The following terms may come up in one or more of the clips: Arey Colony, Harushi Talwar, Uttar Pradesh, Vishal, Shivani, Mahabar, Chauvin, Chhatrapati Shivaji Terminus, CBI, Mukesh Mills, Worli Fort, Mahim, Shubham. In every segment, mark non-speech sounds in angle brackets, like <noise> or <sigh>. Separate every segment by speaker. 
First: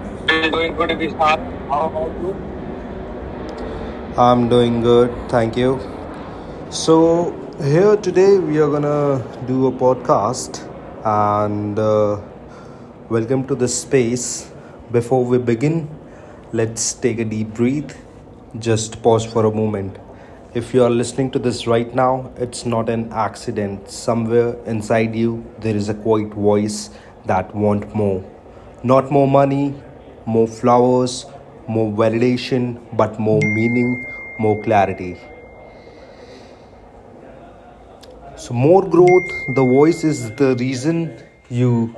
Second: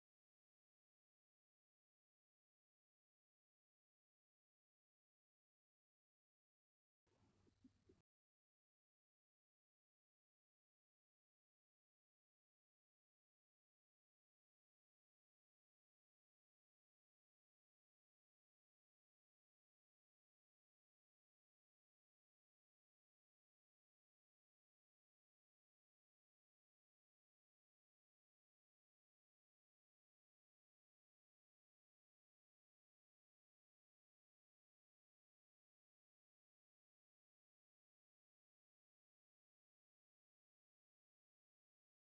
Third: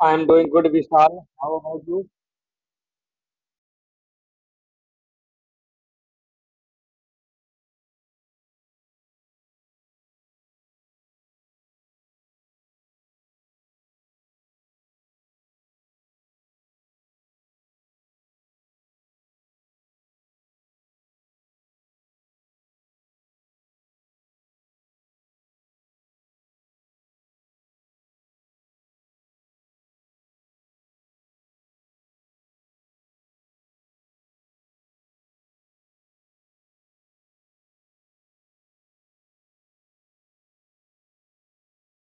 Speaker 1: I'm doing
Speaker 2: I'm
Speaker 1: good,
Speaker 2: doing good,
Speaker 1: Vishal.
Speaker 2: Vishal.
Speaker 1: How about
Speaker 2: How
Speaker 1: you?
Speaker 2: about you? I'm doing good, thank you. So, here today we are gonna do a podcast and welcome to this space. Before we begin, let's take a deep breath. Just pause for a moment. If you are listening to this right now, it's not an accident. Somewhere inside you, there is a quiet voice that wants more. Not more money, more flowers, more validation, but more meaning, more clarity. So more growth, the voice is the reason you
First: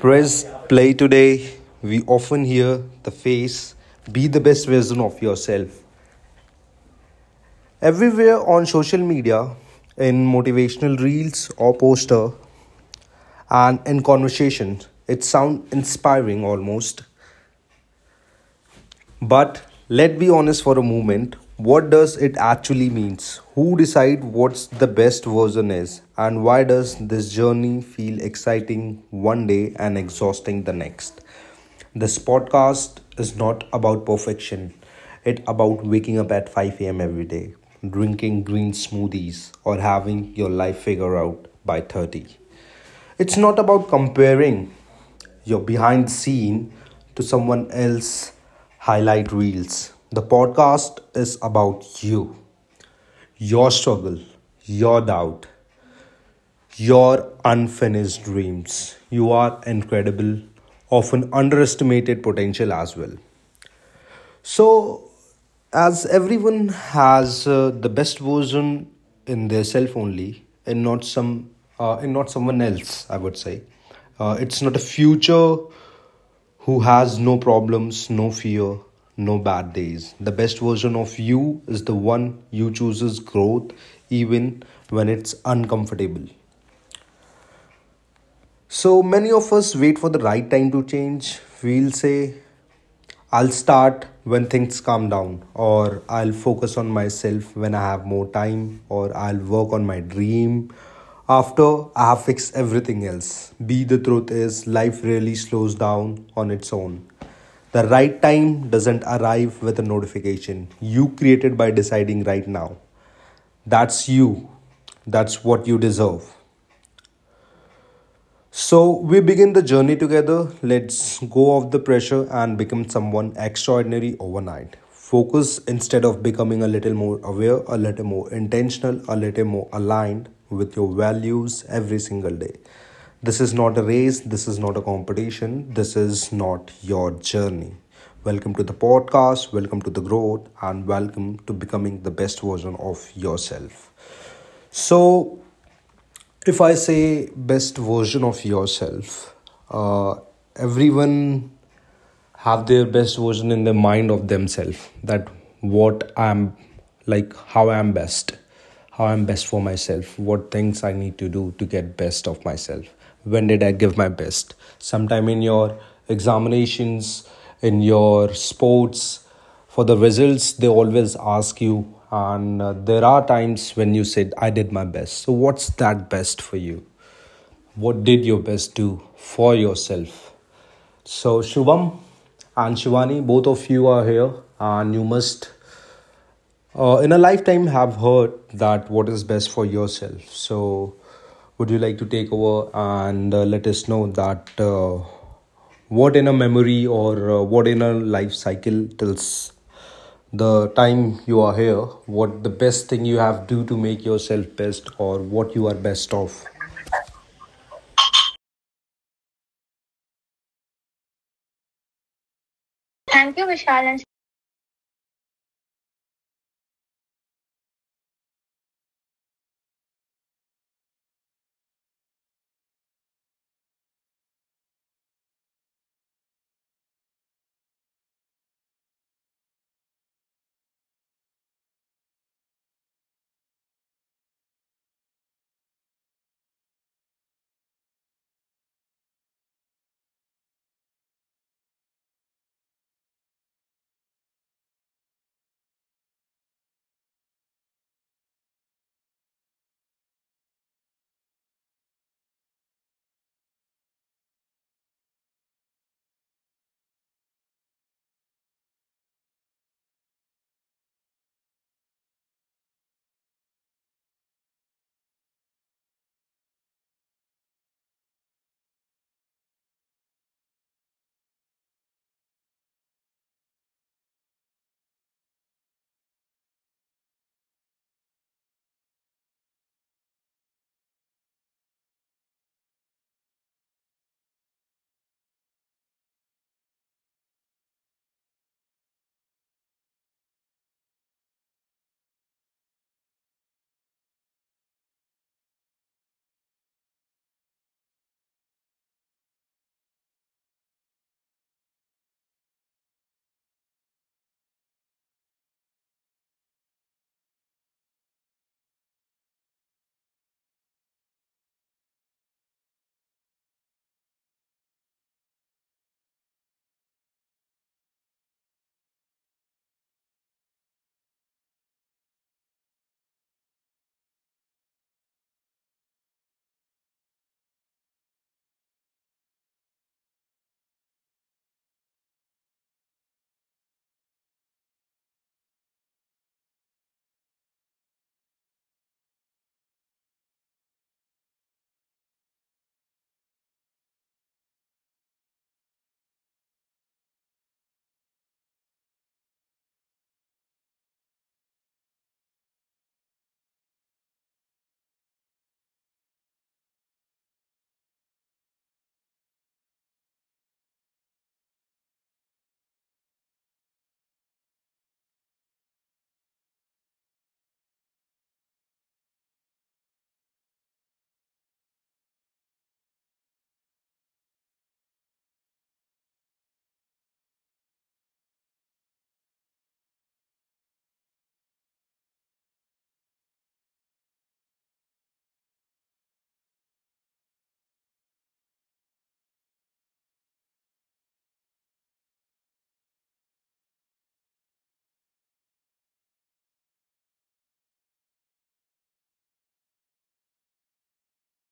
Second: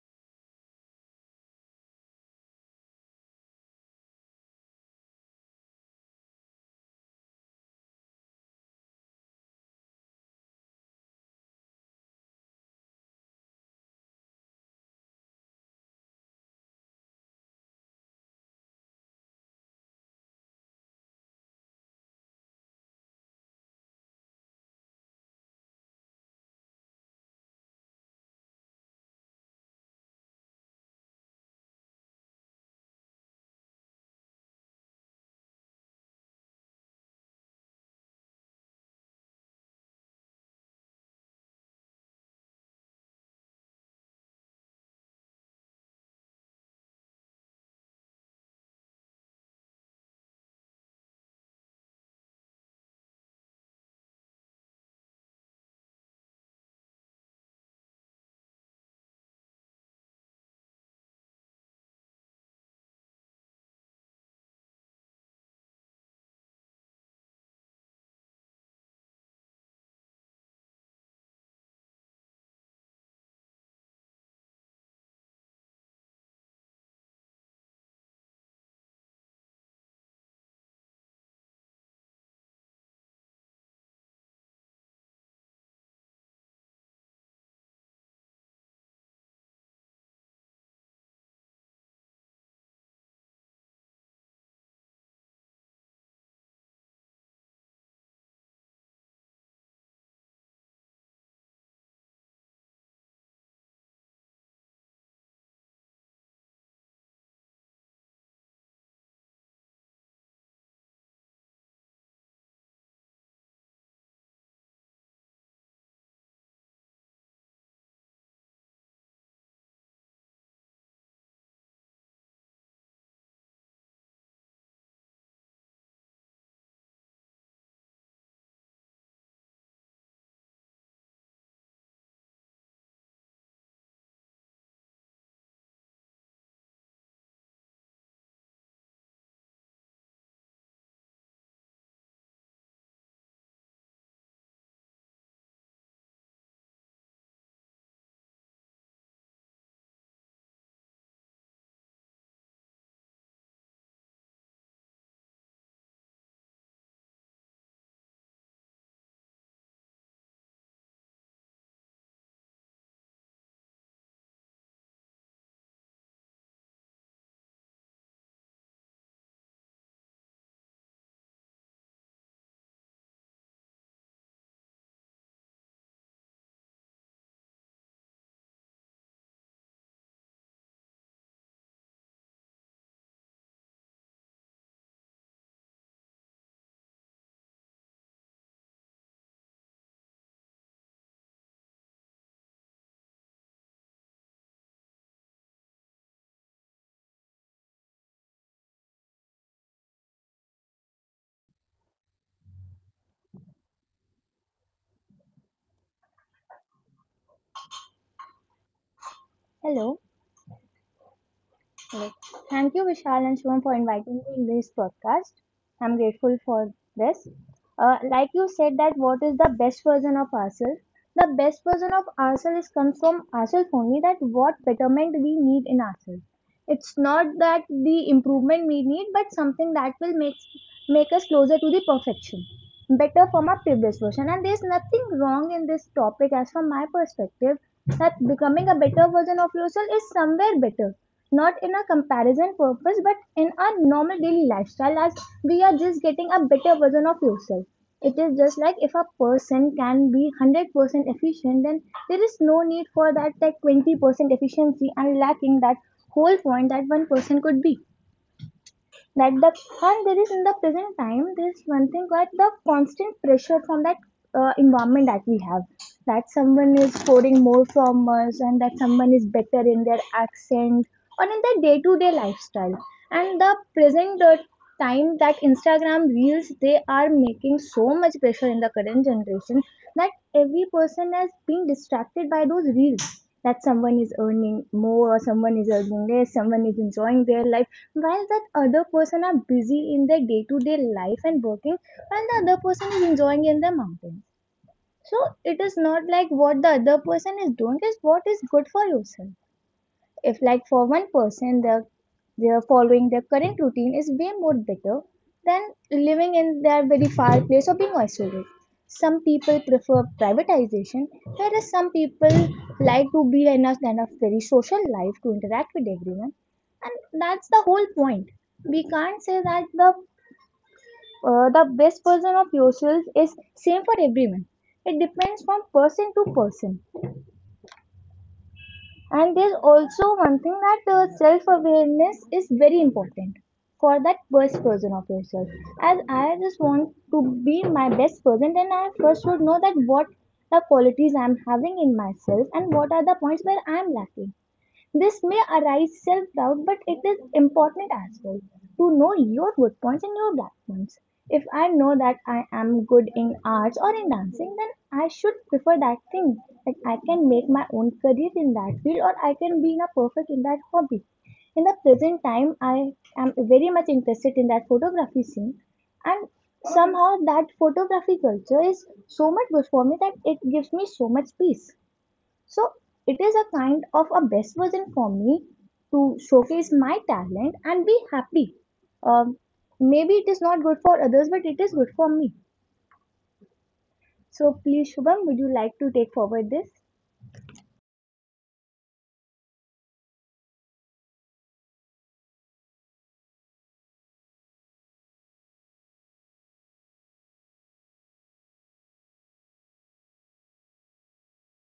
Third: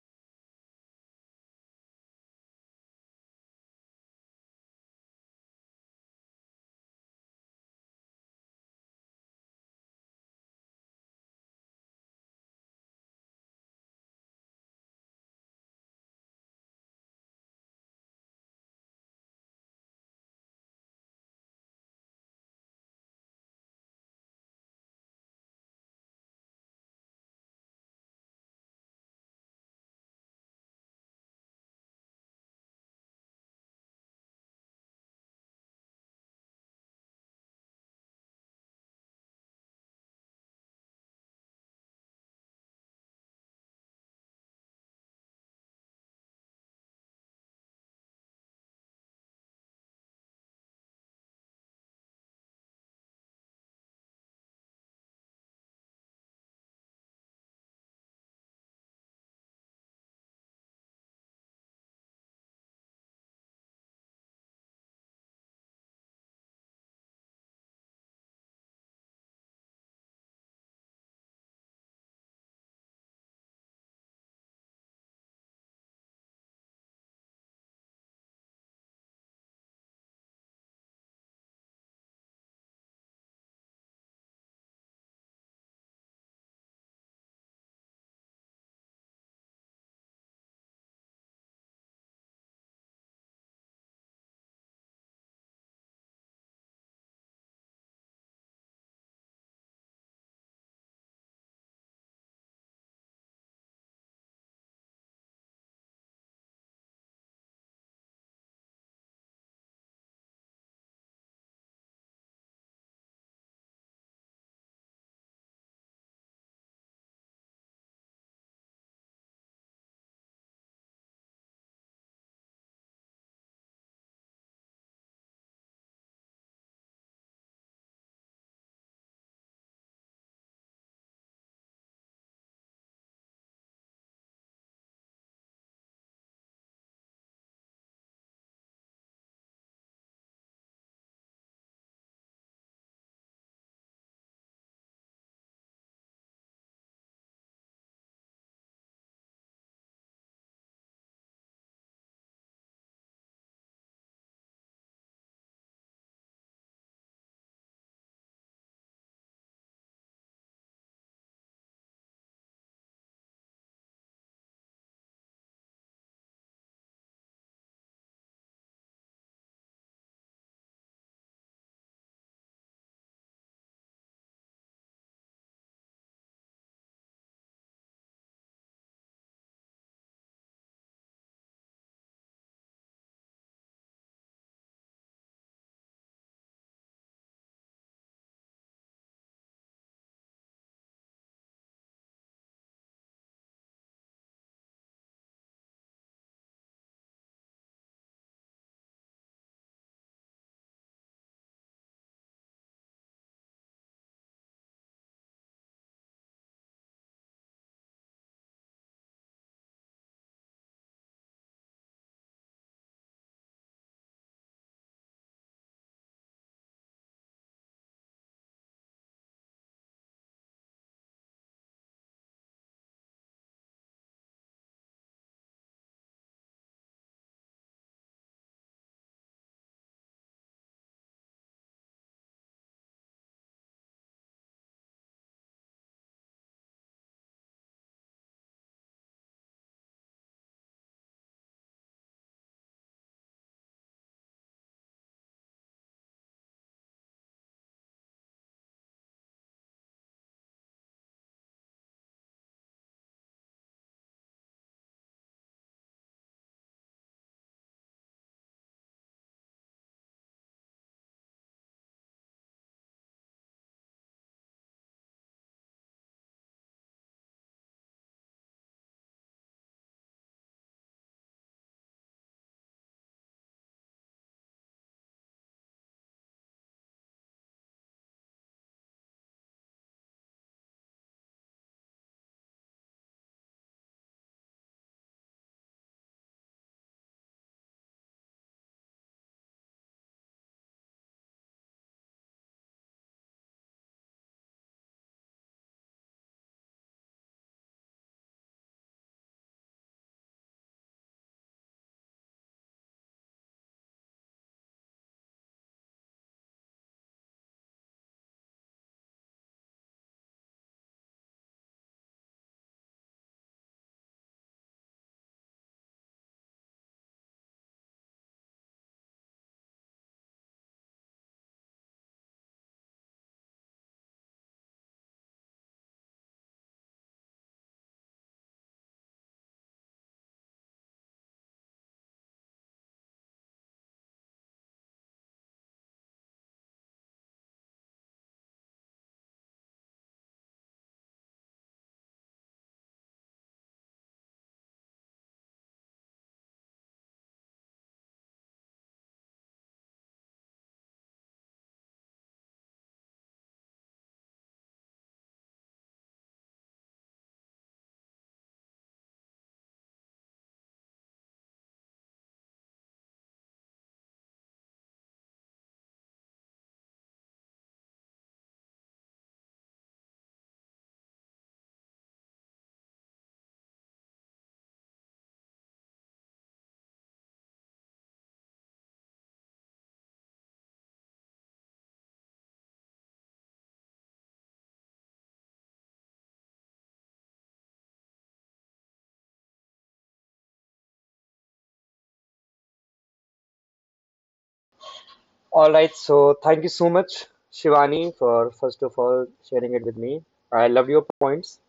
Speaker 2: press play today. We often hear the face, be the best version of yourself. Everywhere on social media, in motivational reels or poster, and in conversations, it sounds inspiring almost. But let's be honest for a moment. What does it actually means? Who decide what's the best version is and why does this journey feel exciting one day and exhausting the next? This podcast is not about perfection. It's about waking up at 5 a.m. every day, drinking green smoothies or having your life figure out by 30. It's not about comparing your behind the scene to someone else's highlight reels. The podcast is about you, your struggle, your doubt, your unfinished dreams. You are incredible, often underestimated potential as well. So, as everyone has the best version in their self only and not some and not someone else I would say it's not a future who has no problems, no fear, no bad days. The best version of you is the one you chooses growth even when it's uncomfortable. So many of us wait for the right time to change. We'll say I'll start when things calm down, or I'll focus on myself when I have more time, or I'll work on my dream after I have fixed everything else. Be the truth is, life really slows down on its own. The right time doesn't arrive with a notification. You created by deciding right now. That's you. That's what you deserve. So we begin the journey together. Let's go off the pressure and become someone extraordinary overnight. Focus instead of becoming a little more aware, a little more intentional, a little more aligned with your values every single day. This is not a race, this is not a competition, this is not your journey. Welcome to the podcast, welcome to the growth, and welcome to becoming the best version of yourself. So, if I say best version of yourself, uh, everyone have their best version in their mind of themselves. That what I'm like, how I'm best for myself, what things I need to do to get best of myself. When did I give my best? Sometime in your examinations, in your sports, for the results they always ask you and there are times when you said I did my best. So what's that best for you? What did your best do for yourself? So Shubham and Shivani, both of you are here and you must in a lifetime have heard that what is best for yourself. So would you like to take over and let us know that what in a memory or what in a life cycle tells the time you are here, what the best thing you have to do to make yourself best or what you are best of.
Speaker 3: Hello. Hello. Thank you, Vishal and
Speaker 2: Thank you,
Speaker 3: Shivam, for
Speaker 2: Vishal, and
Speaker 3: inviting me in this podcast. I'm grateful for this. Like you said, that what is the best version of ourselves? The best version of ourselves comes from ourselves only. That what betterment we need in ourselves, it's not that the improvement we need but something that will make us closer to the perfection, better from our previous version. And there's nothing wrong in this topic as from my perspective, that becoming a better version of yourself is somewhere better, not in a comparison purpose but in our normal daily lifestyle, as we are just getting a better version of yourself. It is just like if a person can be 100% efficient, then there is no need for that 20% efficiency and lacking that whole point that one person could be. That the, and there is in the present time, there is one thing that the constant pressure from that environment that we have, that someone is scoring more from us and that someone is better in their accent or in their day-to-day lifestyle. And the present time that Instagram reels, they are making so much pressure in the current generation that every person is being distracted by those reels. That someone is earning more or someone is earning less, someone is enjoying their life, while that other person are busy in their day-to-day life and working, while the other person is enjoying in the mountains. So it is not like what the other person is doing is what is good for yourself. If like for one person, the their following their current routine is way more better than living in their very far place or being isolated. Some people prefer privatization, whereas some people like to be in a kind of very social life to interact with everyone. And that's the whole point. We can't say that the best version of yourself is same for everyone. It depends from person to person. And there's also one thing that self awareness is very important for that best version of yourself. As I just want to be my best person, then I first should know that what the qualities I'm having in myself and what are the points where I'm lacking. This may arise self-doubt, but it is important as well to know your good points and your black points. If I know that I am good in arts or in dancing, then I should prefer that thing. Like I can make my own career in that field or I can be in a perfect in that hobby. In the present time, I am very much interested in that photography scene, and somehow that photography culture is so much good for me that it gives me so much peace. So it is a kind of a best version for me to showcase my talent and be happy. Um, Maybe it is not good for others, but it is good for me. So please, Shubham, would you like to take forward this?
Speaker 1: All right, so thank you so much, Shivani, for first of all sharing it with me. I love your points.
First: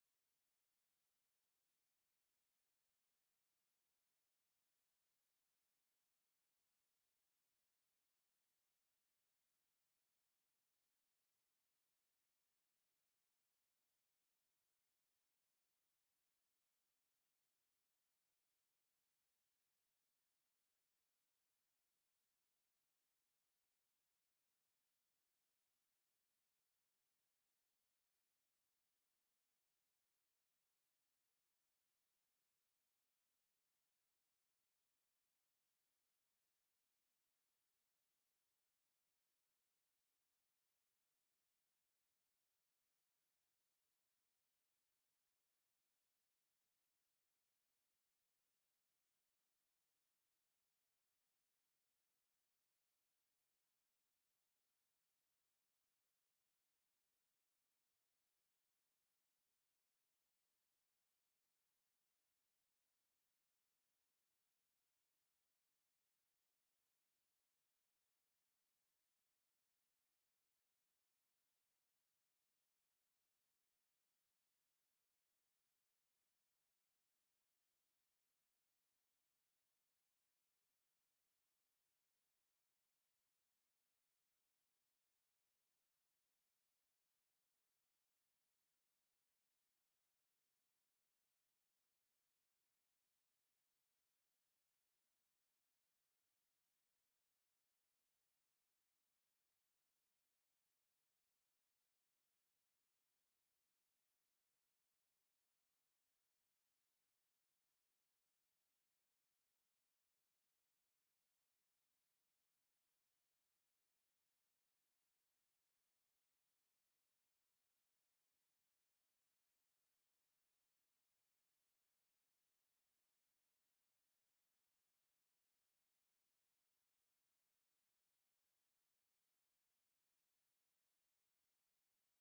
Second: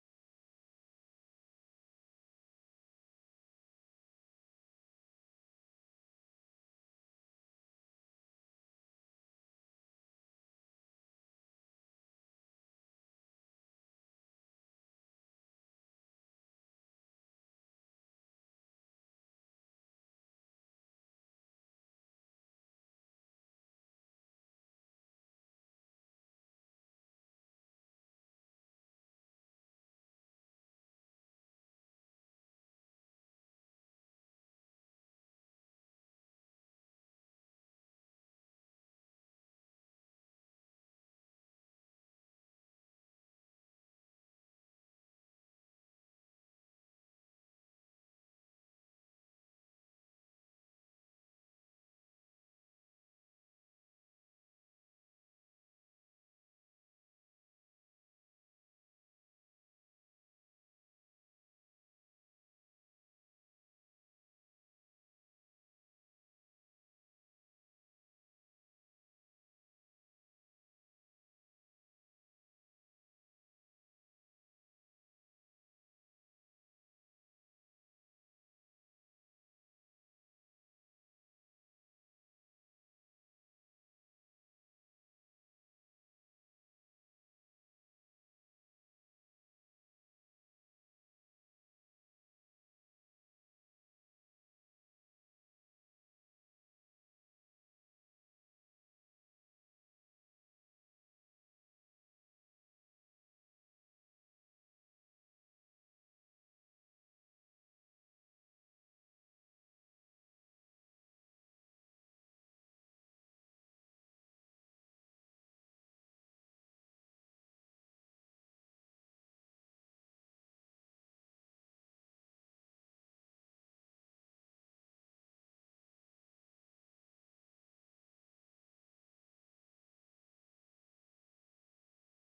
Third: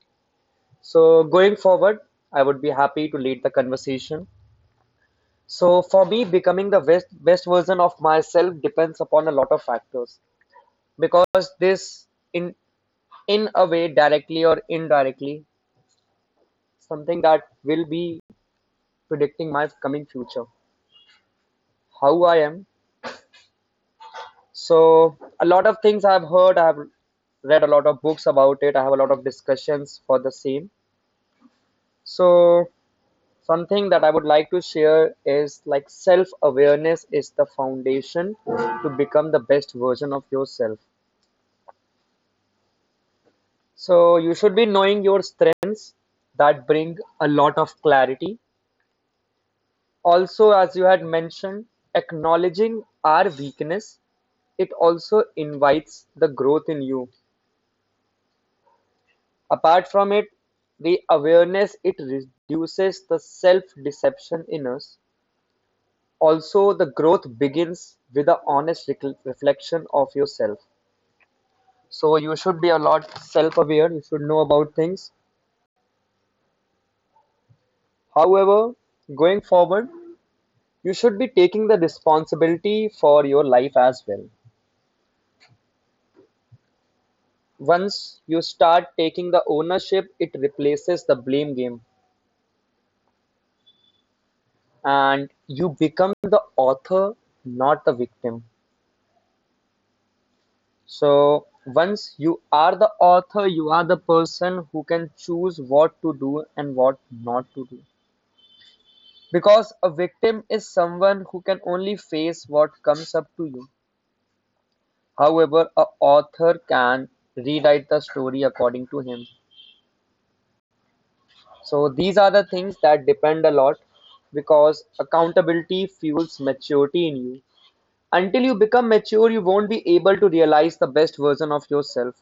Speaker 1: So, going forward, I would be happy to lead the conversation. So, for me, becoming the best version of myself depends upon a lot of factors because this, in a way, directly or indirectly, something that will be predicting my coming future, how I am. So a lot of things I've heard, I've read a lot of books about it, I have a lot of discussions for the same. So something that I would like to share is like self-awareness is the foundation to become the best version of yourself. So you should be knowing your strengths that bring a lot of clarity. Also, as you had mentioned, acknowledging our weakness, it also invites the growth in you. Apart from it, the awareness, it reduces the self-deception in us, also the growth begins with a honest reflection of yourself. So you should be a lot self-aware, you should know about things. However, going forward, you should be taking the responsibility for your life as well. Once you start taking the ownership, it replaces the blame game and you become the author, not the victim. So once you are the author, you are the person who can choose what to do and what not to do. Because a victim is someone who can only face what comes up to you. However, a author can rewrite the story according to him. So these are the things that depend a lot because accountability fuels maturity in you. Until you become mature, you won't be able to realize the best version of yourself.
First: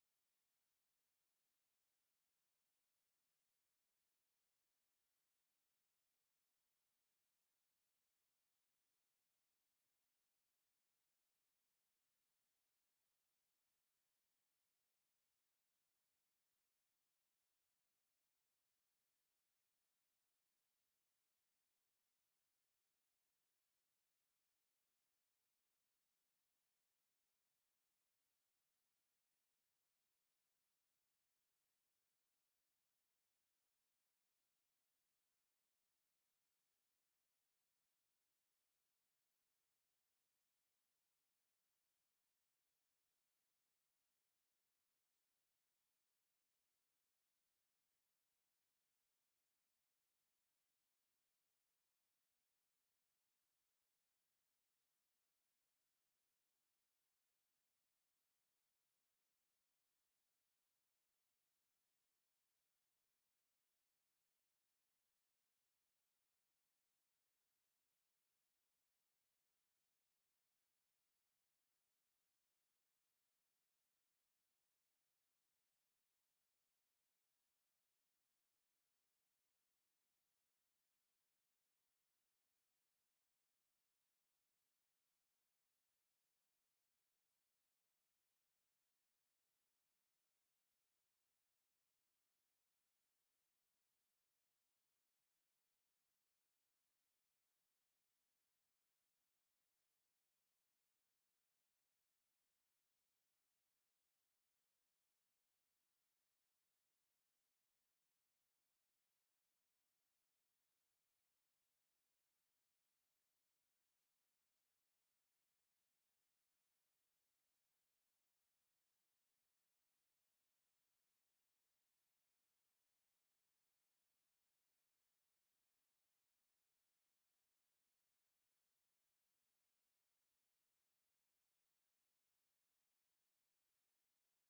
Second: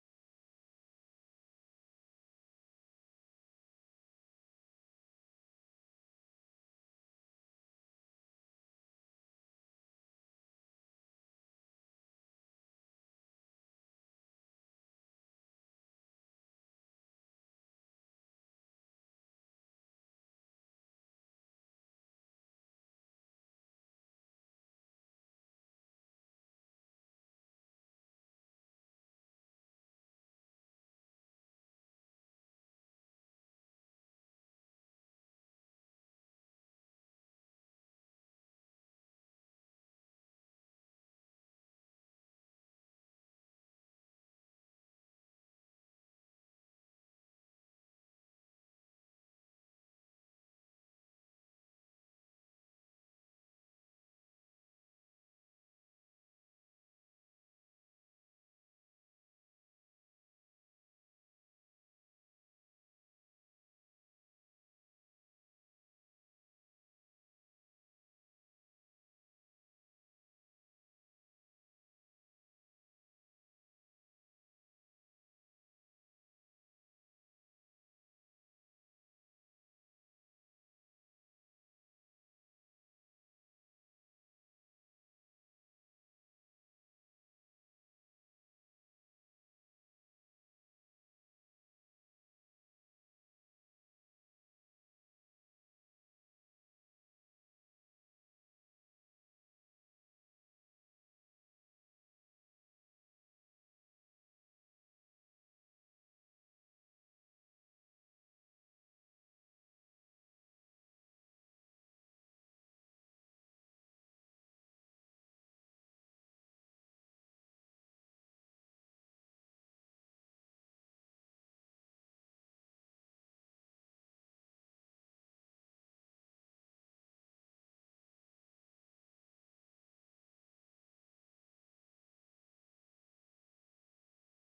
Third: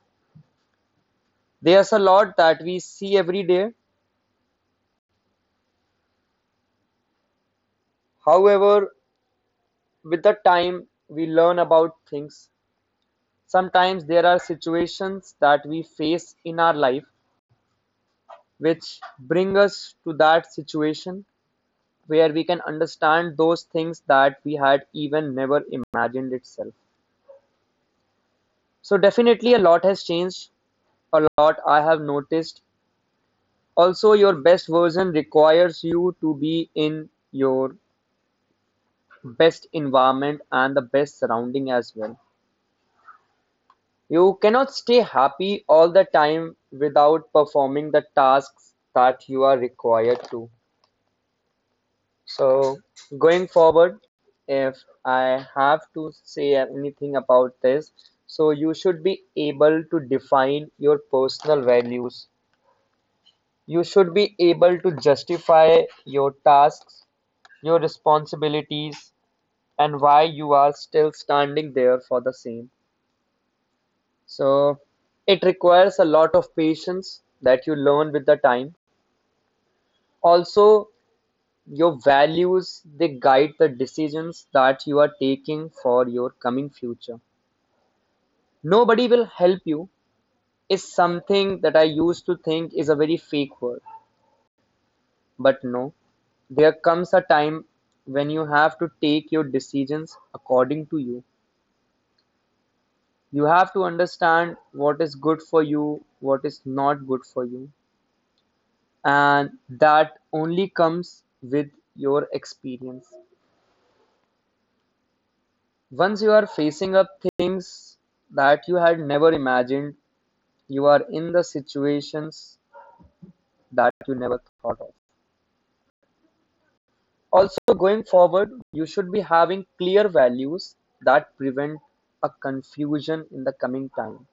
Speaker 1: There's a lot that we see every day. However, with the time we learn about things. Sometimes there are situations that we face in our life which bring us to that situation where we can understand those things that we had even never imagined itself. So definitely a lot has changed, a lot I have noticed. Also, your best version requires you to be in your best environment and the best surrounding as well. You cannot stay happy all the time without performing the tasks that you are required to. So, going forward, if I have to say anything about this, so you should be able to define your personal values. You should be able to justify your tasks, your responsibilities, and why you are still standing there for the same. So it requires a lot of patience that you learn with the time. Also, your values, they guide the decisions that you are taking for your coming future. Nobody will help you is something that I used to think is a very fake word. But no, there comes a time when you have to take your decisions according to you. You have to understand what is good for you, what is not good for you. And that only comes with your experience. Once you are facing up things that you had never imagined, you are in the situations that you never thought of. Also, going forward, you should be having clear values that prevent a confusion in the coming time.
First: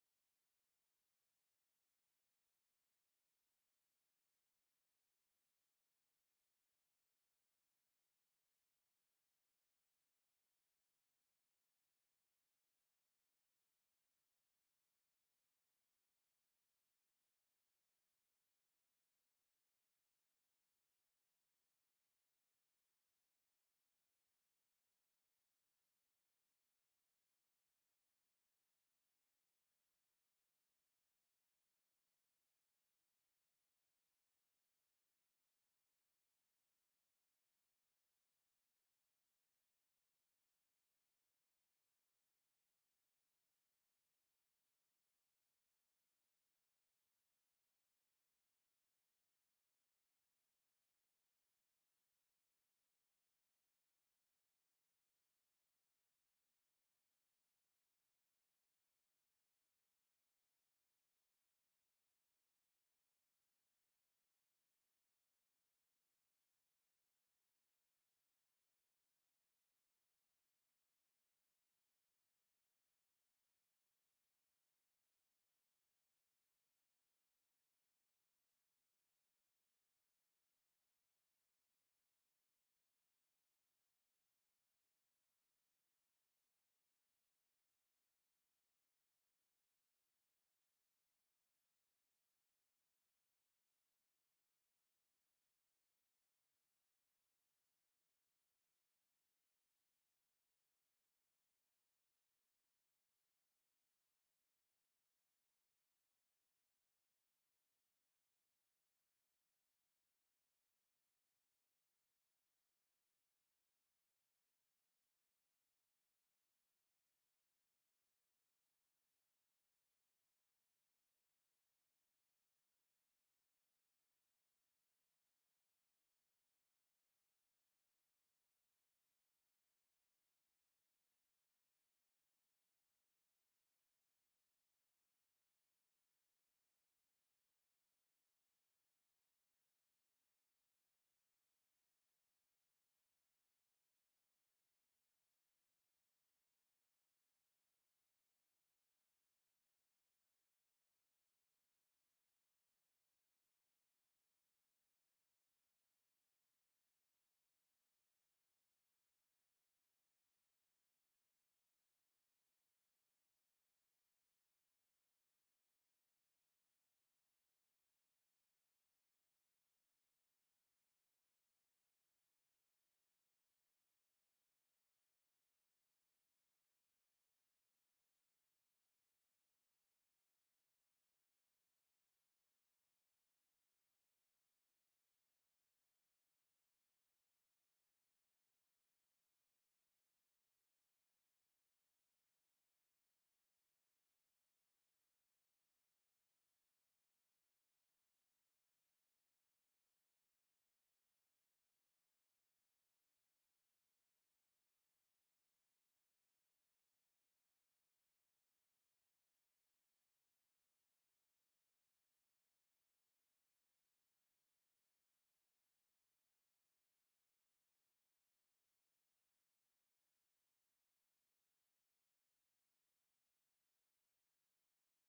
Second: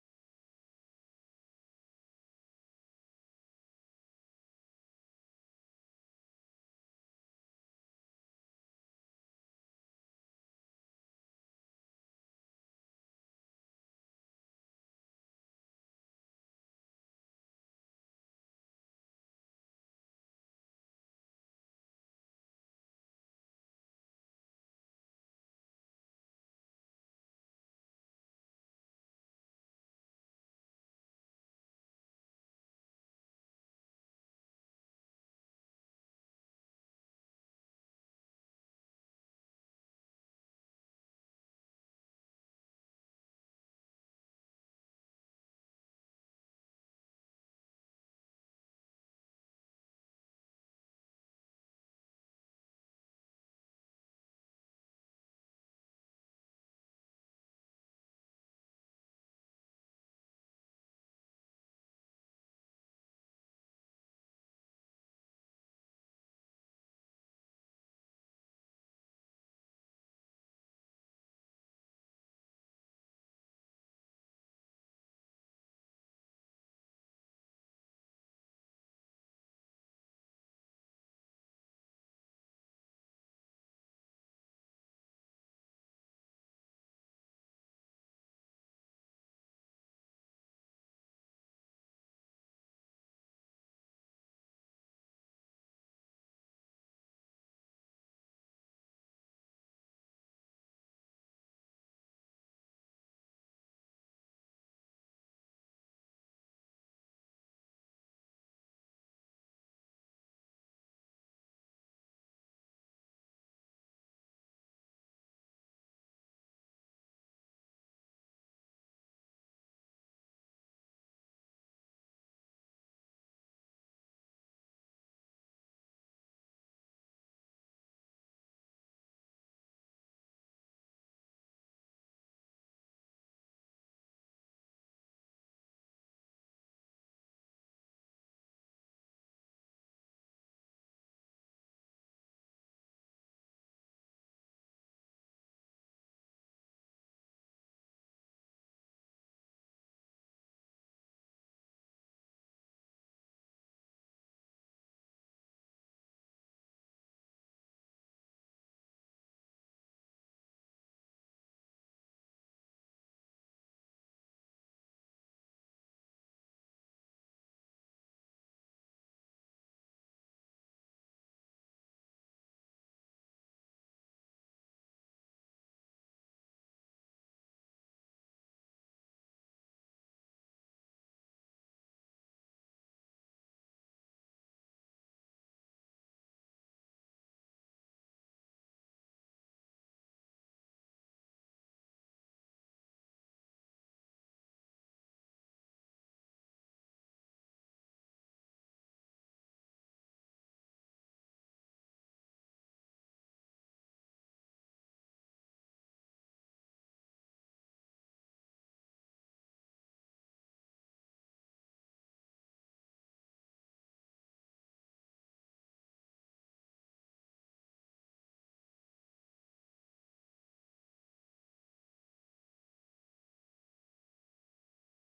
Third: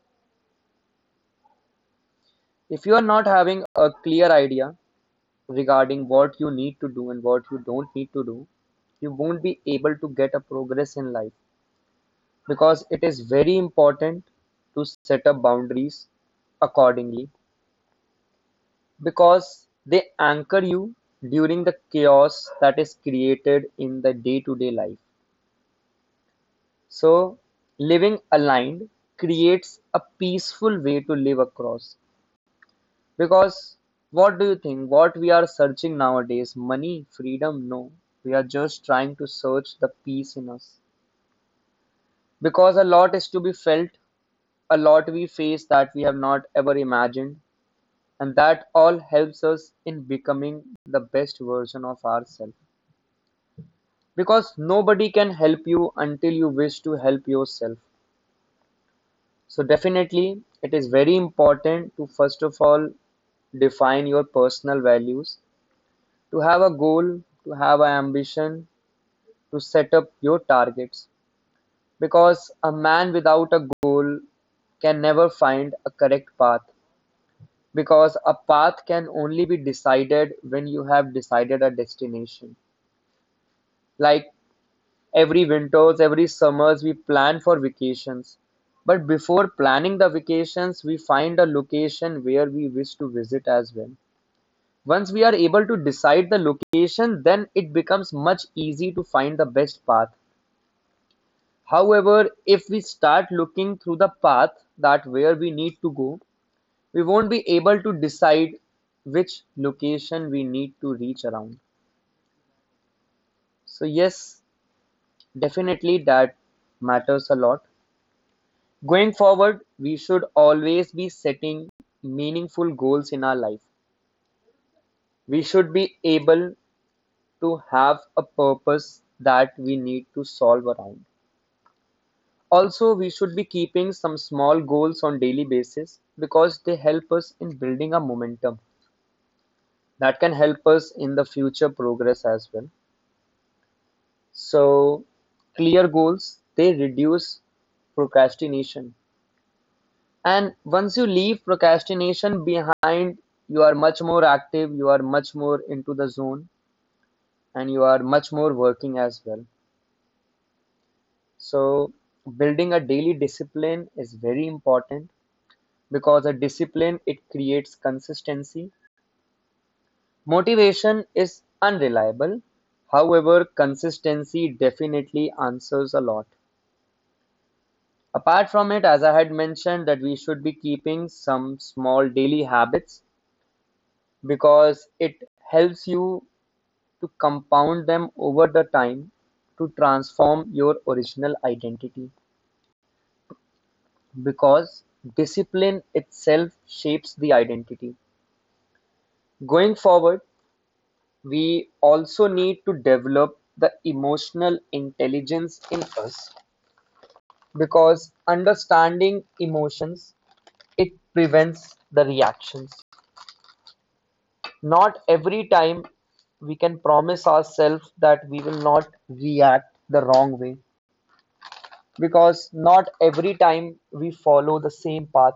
Speaker 1: If you are not having a clear idea regarding what you need to do and what you don't need to do, you won't be able to get a progress in life. Because it is very important to set up boundaries accordingly because they anchor you during the chaos that is created in the day to day life. So, living aligned creates a peaceful way to live across. Because what do you think? What we are searching nowadays? Money, freedom? No. We are just trying to search the peace in us. Because a lot is to be felt, a lot we face that we have not ever imagined, and that all helps us in becoming the best version of ourselves, because nobody can help you until you wish to help yourself. So definitely it is very important to first of all define your personal values, to have a goal, to have an ambition, to set up your targets, because a man without a goal can never find a correct path, because a path can only be decided when you have decided a destination. Like every winters, every summers, we plan for vacations. But before planning the vacations, we find a location where we wish to visit as well. Once we are able to decide the location, then it becomes much easy to find the best path. However, if we start looking through the path that where we need to go, we won't be able to decide which location we need to reach around. So yes, definitely that matters a lot. Going forward, we should always be setting meaningful goals in our life. We should be able to have a purpose that we need to solve around. Also, we should be keeping some small goals on daily basis because they help us in building a momentum that can help us in the future progress as well. So, clear goals, they reduce procrastination. And once you leave procrastination behind, you are much more active, you are much more into the zone, and you are much more working as well. So, building a daily discipline is very important because a discipline, it creates consistency. Motivation is unreliable. However, consistency definitely answers a lot. Apart from it, as I had mentioned, that we should be keeping some small daily habits because it helps you to compound them over the time to transform your original identity, because discipline itself shapes the identity. Going forward, we also need to develop the emotional intelligence in us because understanding emotions, it prevents the reactions. Not every time we can promise ourselves that we will not react the wrong way. Because not every time we follow the same path,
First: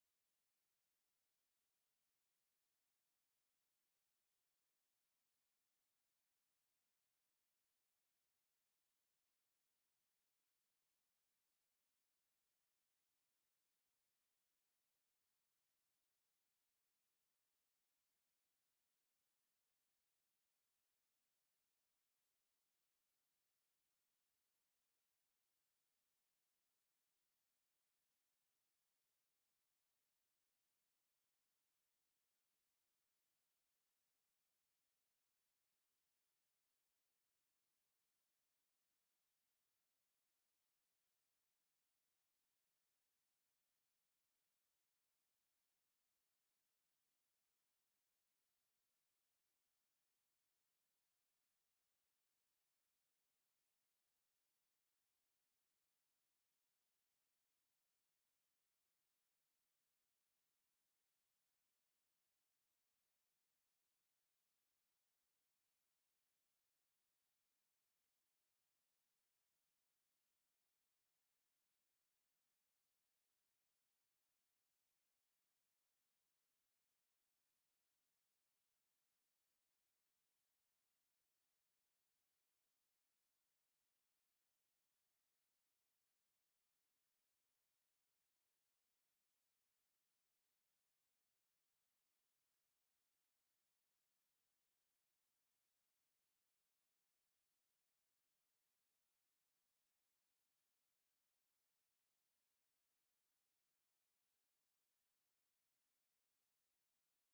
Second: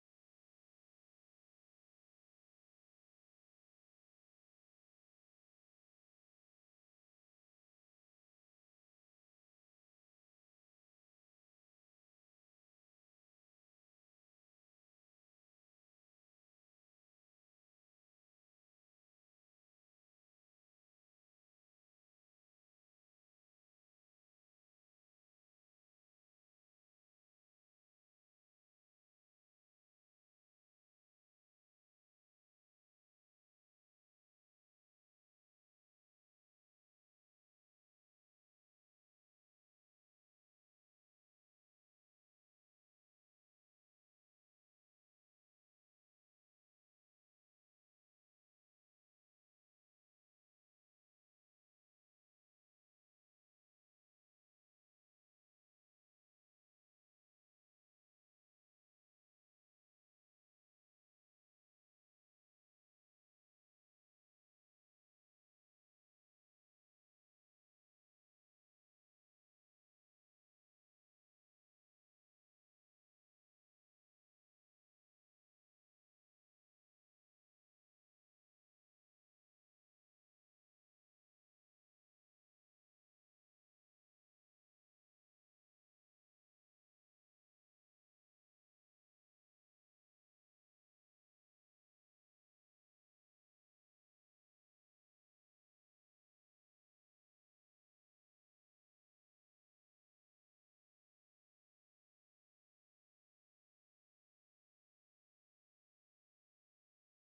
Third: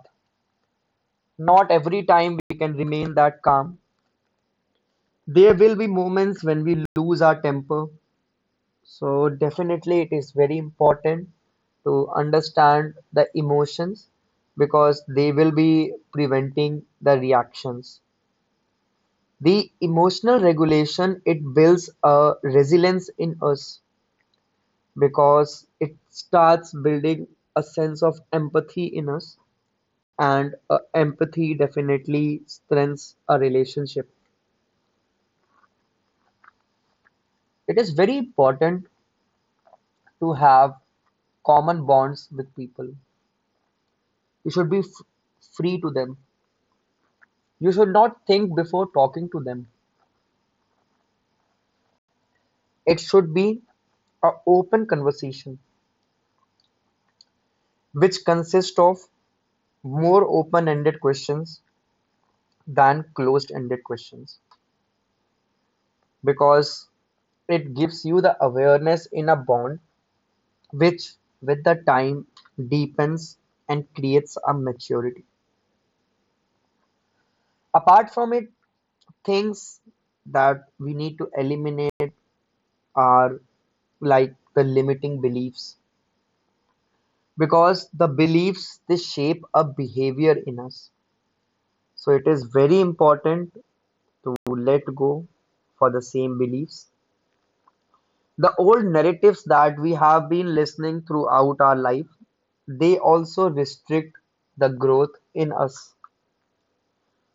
Speaker 1: not every time we can remain that calm. There will be moments when we lose our temper. So, definitely, it is very important to understand the emotions because they will be preventing the reactions. The emotional regulation, it builds a resilience in us because it starts building a sense of empathy in us, and empathy definitely strengthens a relationship. It is very important to have common bonds with people. You should be free to them. You should not think before talking to them. It should be an open conversation, which consists of more open-ended questions than closed-ended questions, because it gives you the awareness in a bond which with the time deepens and creates a maturity. Apart from it, things that we need to eliminate are like the limiting beliefs, because the beliefs, they shape a behavior in us. So it is very important to let go for the same beliefs. The old narratives that we have been listening throughout our life, they also restrict the growth in us.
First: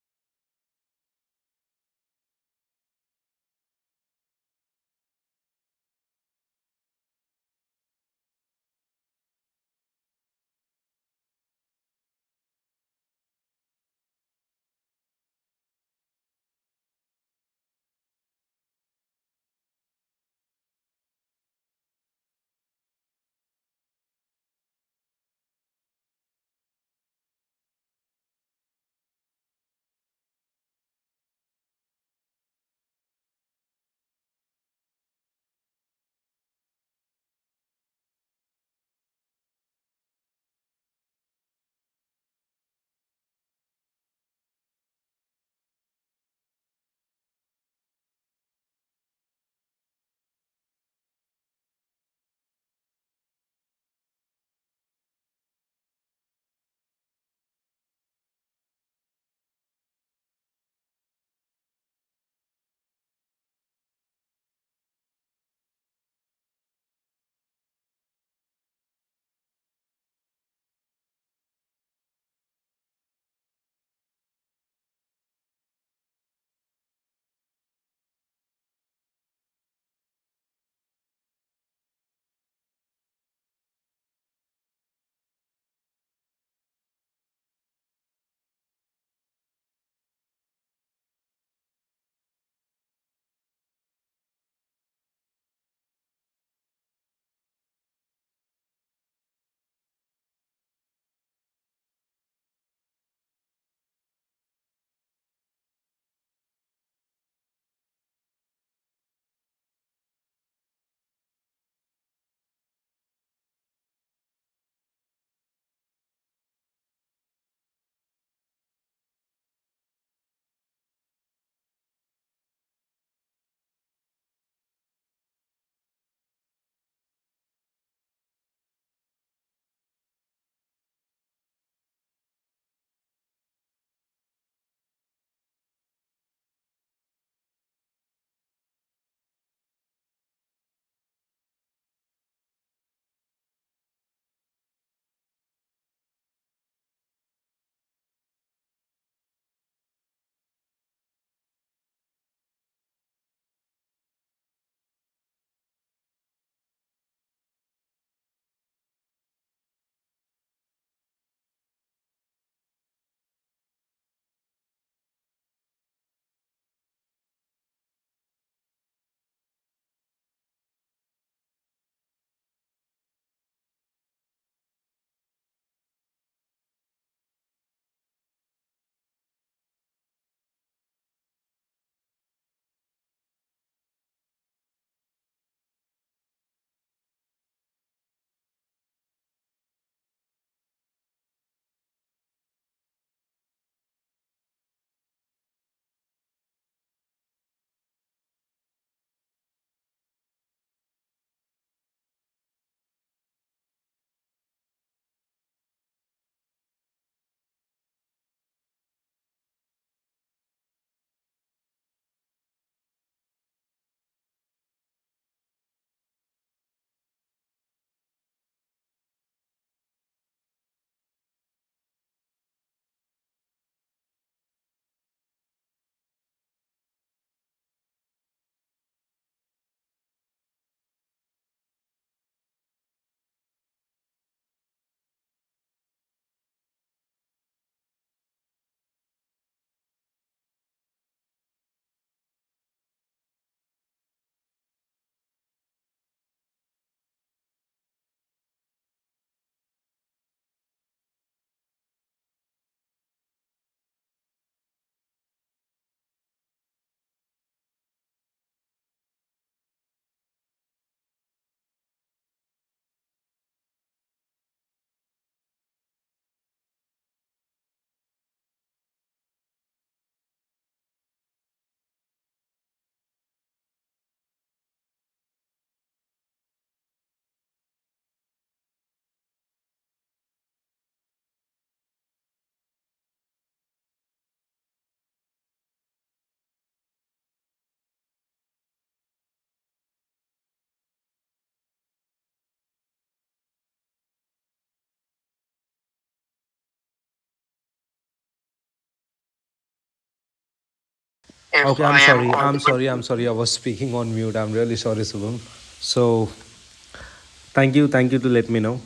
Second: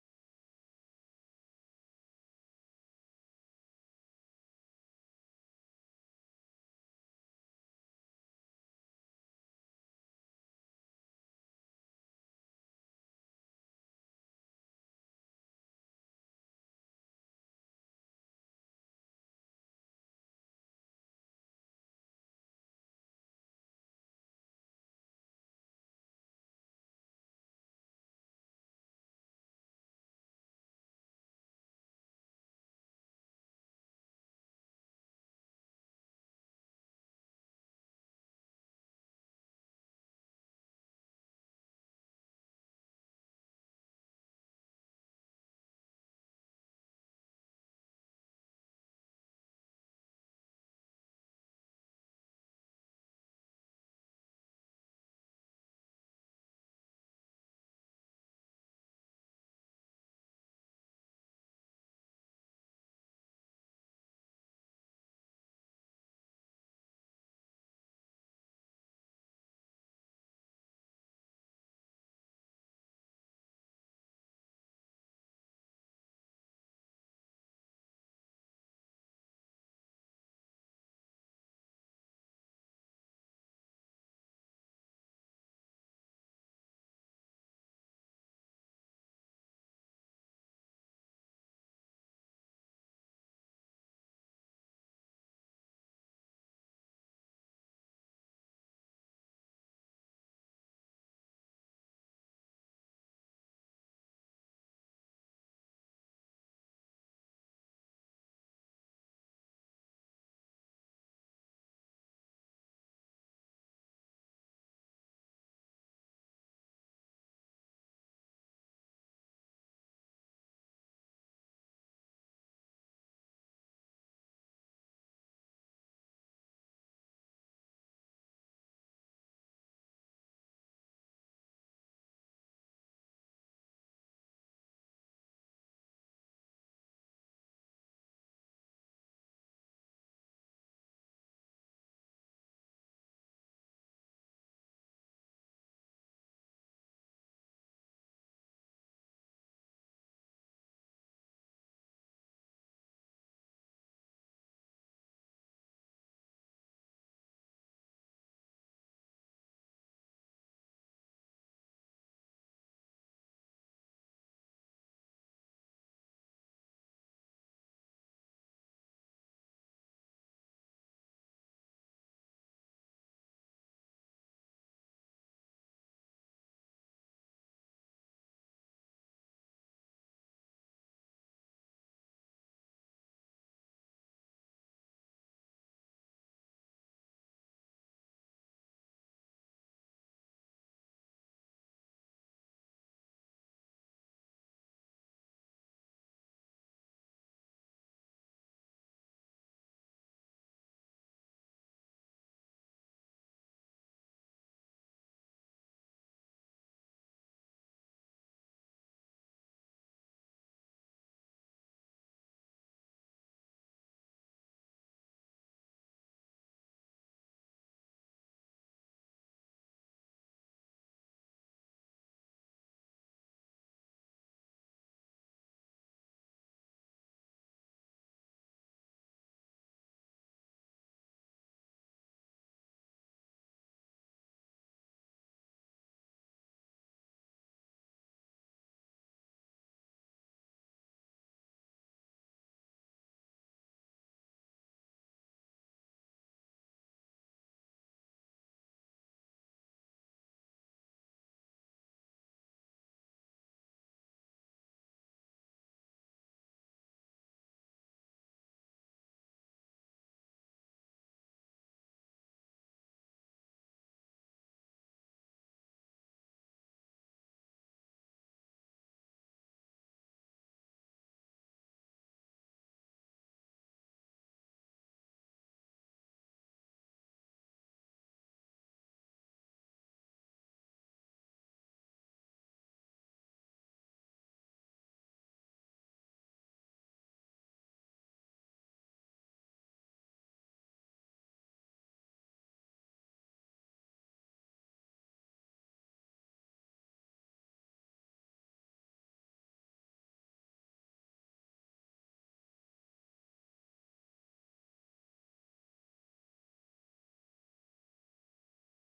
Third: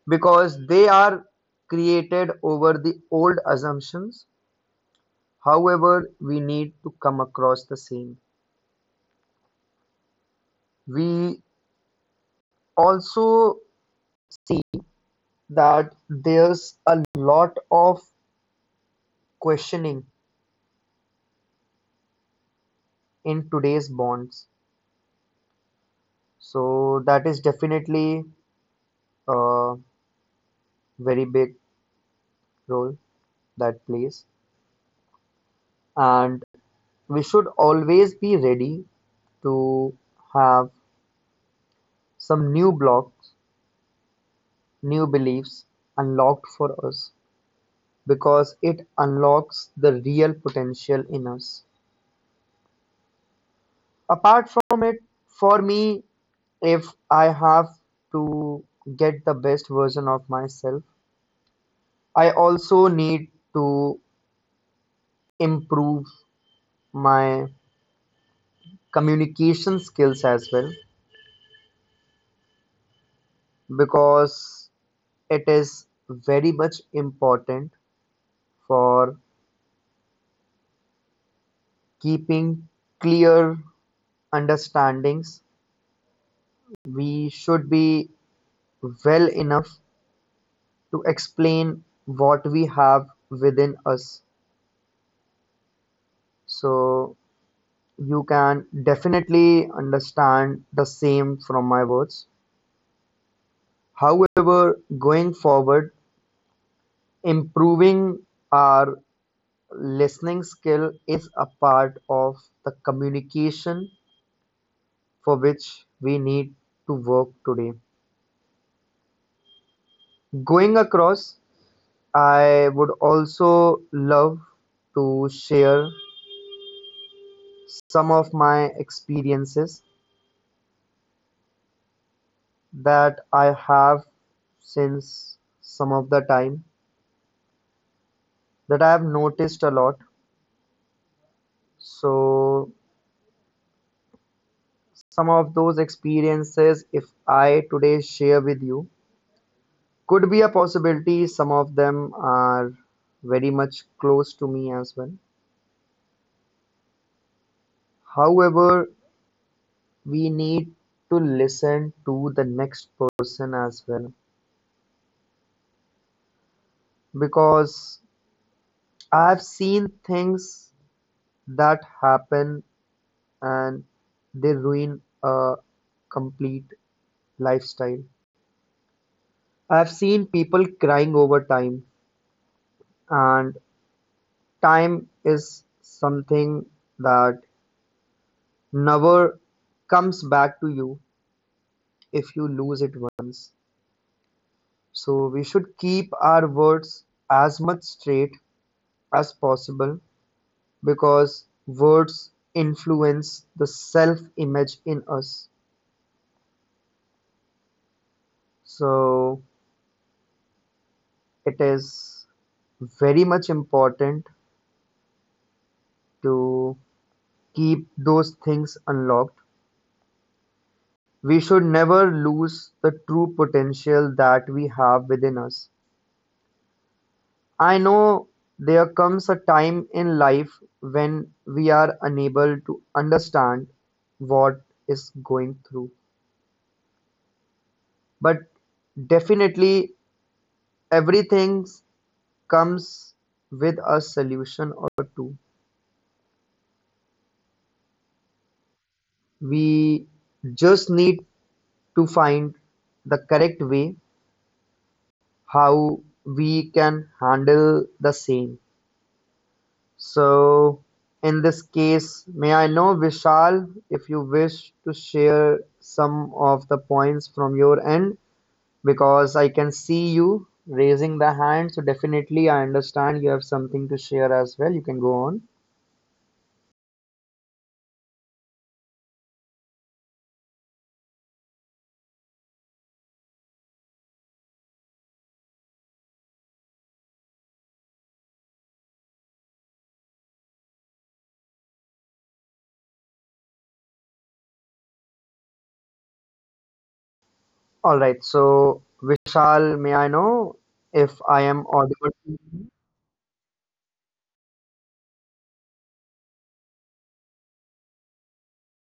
Speaker 1: Because they are created over the old assumptions, however, we need to come across the same. We also see that there's a lot of questioning in today's bonds. So that is definitely a very big role that plays. And we should always be ready to have some new blocks, new beliefs unlocked for us. Because it unlocks the real potential in us. Apart from it, for me, if I have to get the best version of myself, I also need to improve my communication skills as well because it is very much important for keeping clear understandings. We should be well enough to explain what we have within us. So you can definitely understand the same from my words. However, going forward, improving our listening skill is a part of the communication for which we need to work today. Going across, I would also love to share some of my experiences that I have since some of the time that I have noticed a lot. So, some of those experiences, if I today share with you, could be a possibility. Some of them are very much close to me as well. However, we need to listen to the next person as well, because I've seen things that happen and they ruin a complete lifestyle. I've seen people crying over time, and time is something that never comes back to you if you lose it once. So we should keep our words as much straight as possible because words influence the self image in us. So it is very much important to keep those things unlocked, we should never lose the true potential that we have within us. I know there comes a time in life when we are unable to understand what is going through, but definitely everything comes with a solution or two. We just need to find the correct way how we can handle the same. So, in this case, may I know, Vishal, if you wish to share some of the points from your end, because I can see you raising the hand. So, definitely, I understand you have something to share as well. You can go on. All right. So, Vishal, may I know if I am
Speaker 2: okay, I am
Speaker 1: audible
Speaker 2: sorry.
Speaker 1: to
Speaker 2: I'm
Speaker 1: you?
Speaker 2: sorry. I'm sorry. I was speaking on mute. I'm really sorry, Subham. So, thank you. Thank you to let me know.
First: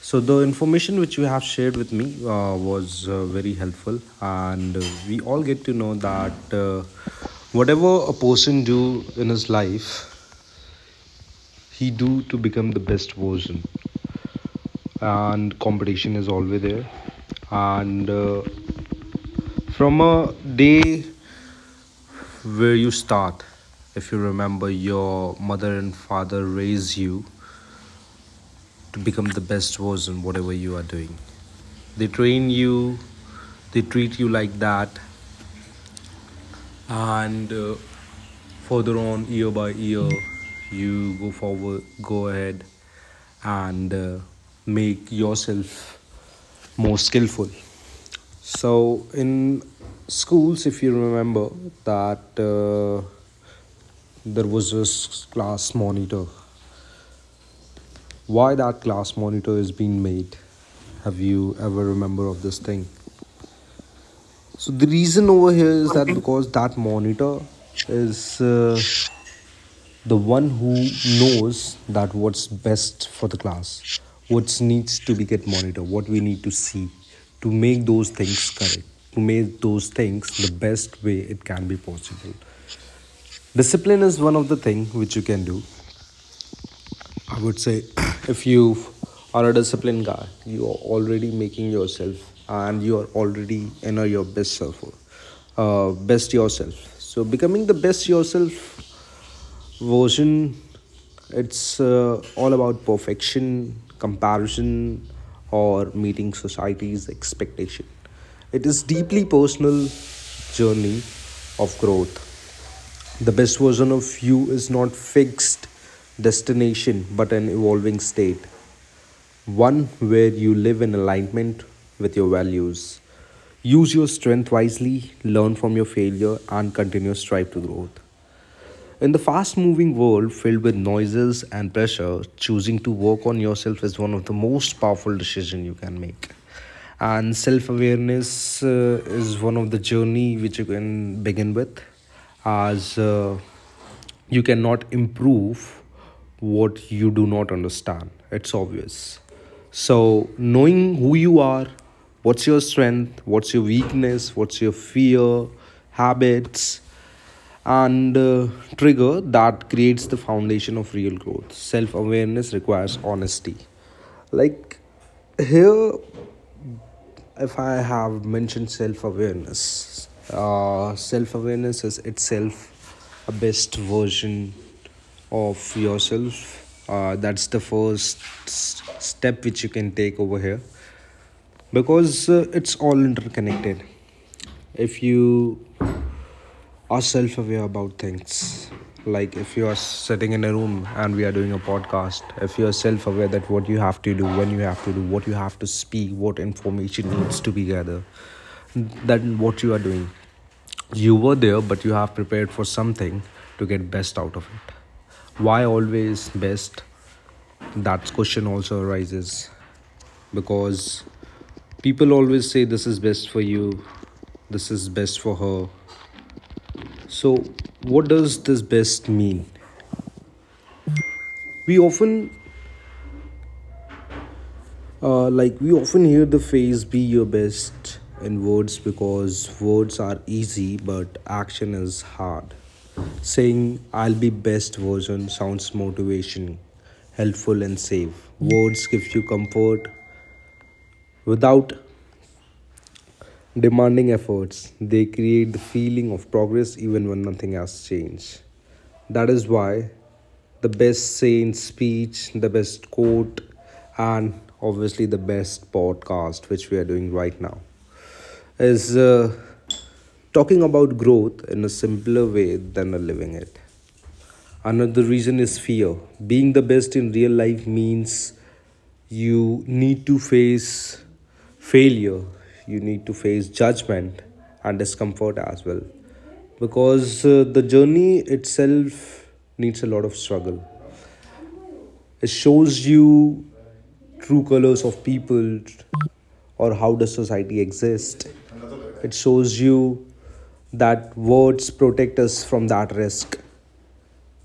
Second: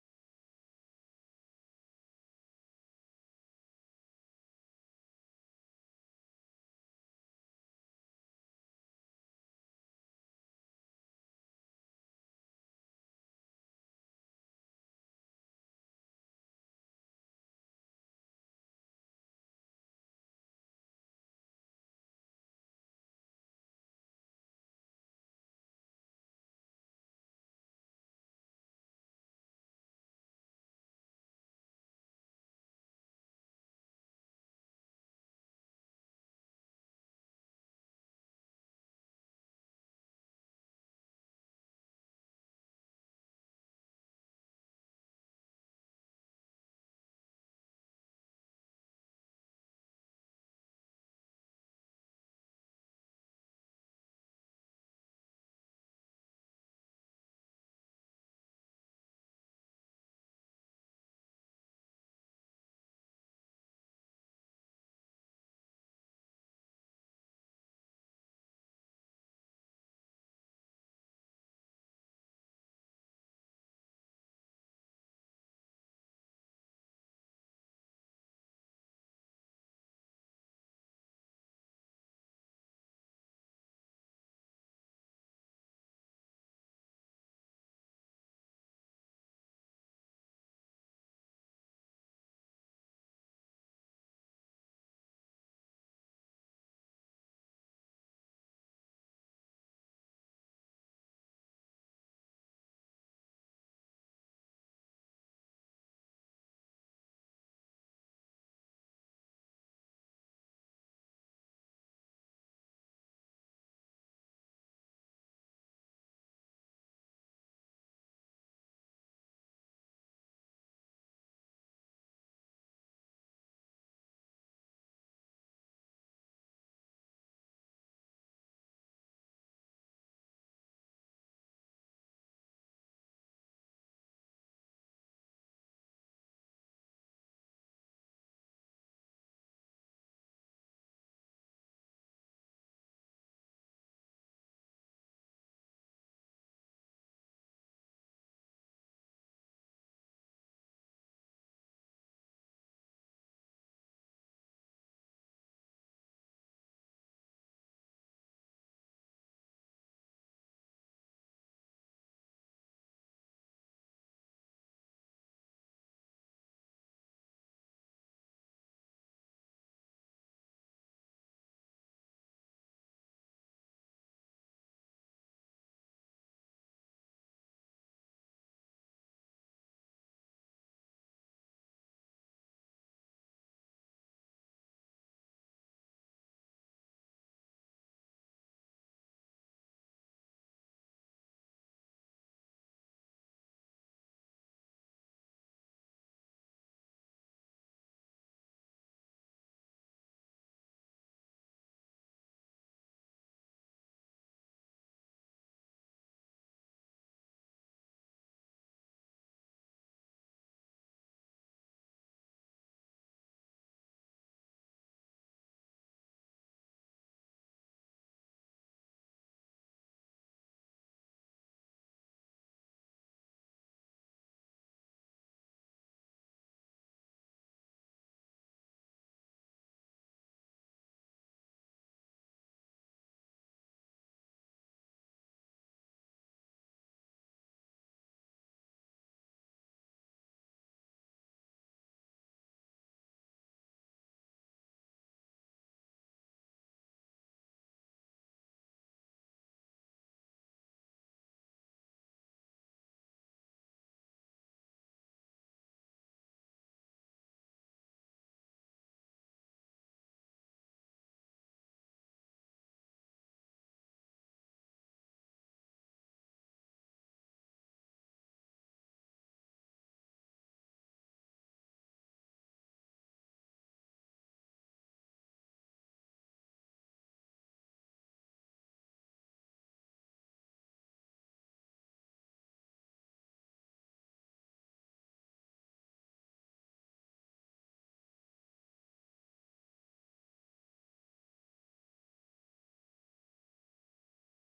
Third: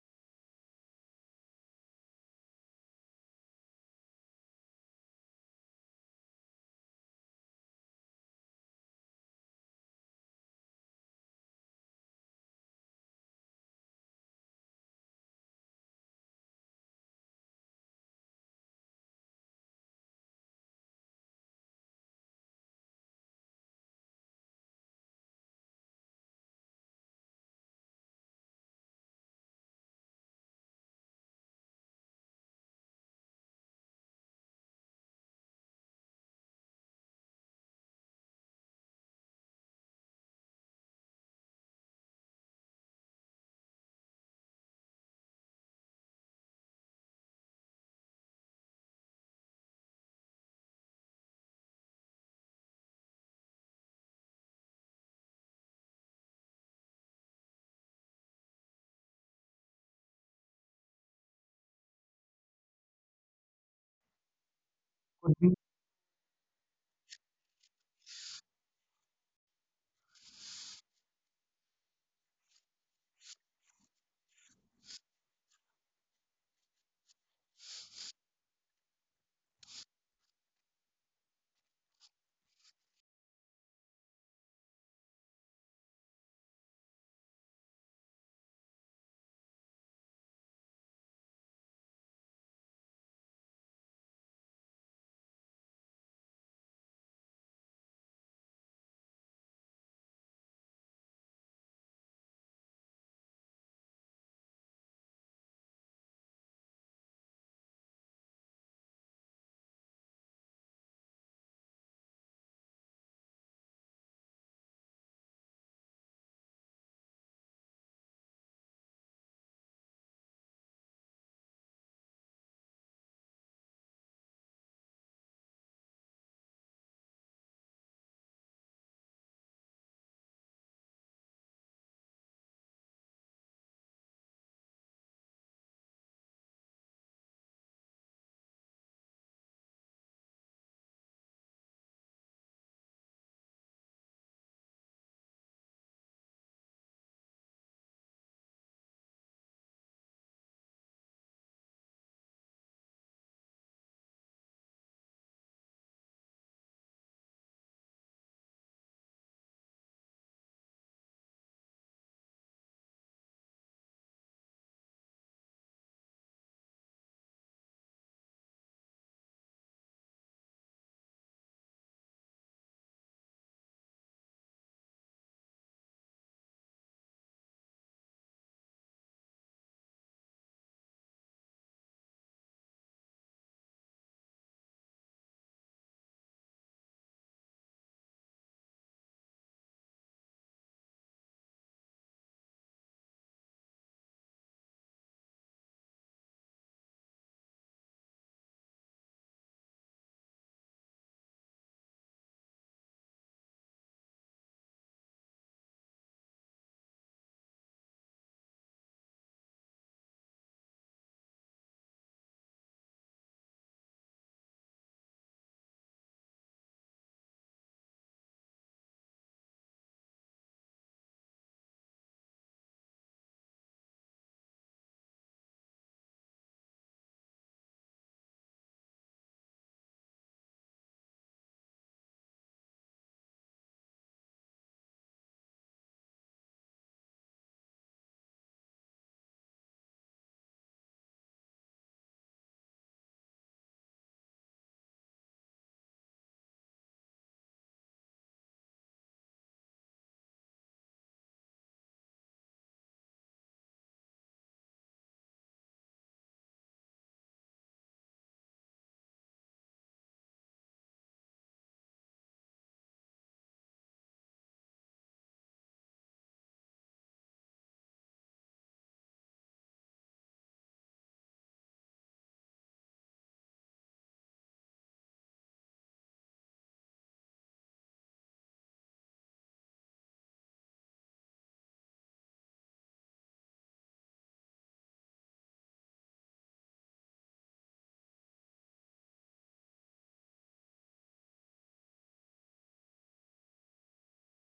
Speaker 2: So, the information which you have shared with me was very helpful, and we all get to know that whatever a person do in his life, he do to become the best version and competition is always there and from a day where you start, if you remember, your mother and father raise you to become the best version. Whatever you are doing, they train you, they treat you like that and further on, year by year, you go forward, go ahead and make yourself more skillful. So in schools, if you remember that there was this class monitor. Why that class monitor is being made? Have you ever remember of this thing? So the reason over
Speaker 1: Could
Speaker 2: here is that because that monitor is the one who knows that what's best for the class, what needs to be get monitored, what we need to see to make those things correct, to make those things the best way it can be possible. Discipline is one of the things which you can do. I would say <clears throat> if you are a disciplined guy, you are already making yourself and you are already in your best self, best yourself. So becoming the best yourself version, it's all about perfection, comparison, or meeting society's expectation. It is deeply personal journey of growth. The best version of you is not fixed destination but an evolving state, one where you live in alignment with your values. Use your strength wisely, learn from your failure and continue to strive to growth. In the fast moving world filled with noises and pressure, choosing to work on yourself is one of the most powerful decisions you can make. And self awareness is one of the journey which you can begin with as you cannot improve what you do not understand. It's obvious. So, knowing who you are, what's your strength, what's your weakness, what's your fear, habits, and trigger that creates the foundation of real growth. Self awareness requires honesty. Like here, if I have mentioned self awareness is itself a best version of yourself. That's the first step which you can take over here because it's all interconnected if you are self aware about things. Like if you are sitting in a room and we are doing a podcast, if you are self aware that what you have to do, when you have to do, what you have to speak, what information needs to be gathered, then what you are doing. You were there, but you have prepared for something to get best out of it. Why always best? That question also arises because people always say this is best for you, this is best for her. So, what does this best mean? We often like we often hear the phrase "be your best" in words because words are easy, but action is hard. Saying "I'll be best version" sounds motivation, helpful and safe. Words gives you comfort without demanding efforts, they create the feeling of progress even when nothing has changed. That is why the best saying speech, the best quote, and obviously the best podcast, which we are doing right now, is talking about growth in a simpler way than living it. Another reason is fear. Being the best in real life means you need to face failure, you need to face judgment and discomfort as well. Because the journey itself needs a lot of struggle. It shows you true colors of people or how does society exist. It shows you that words protect us from that risk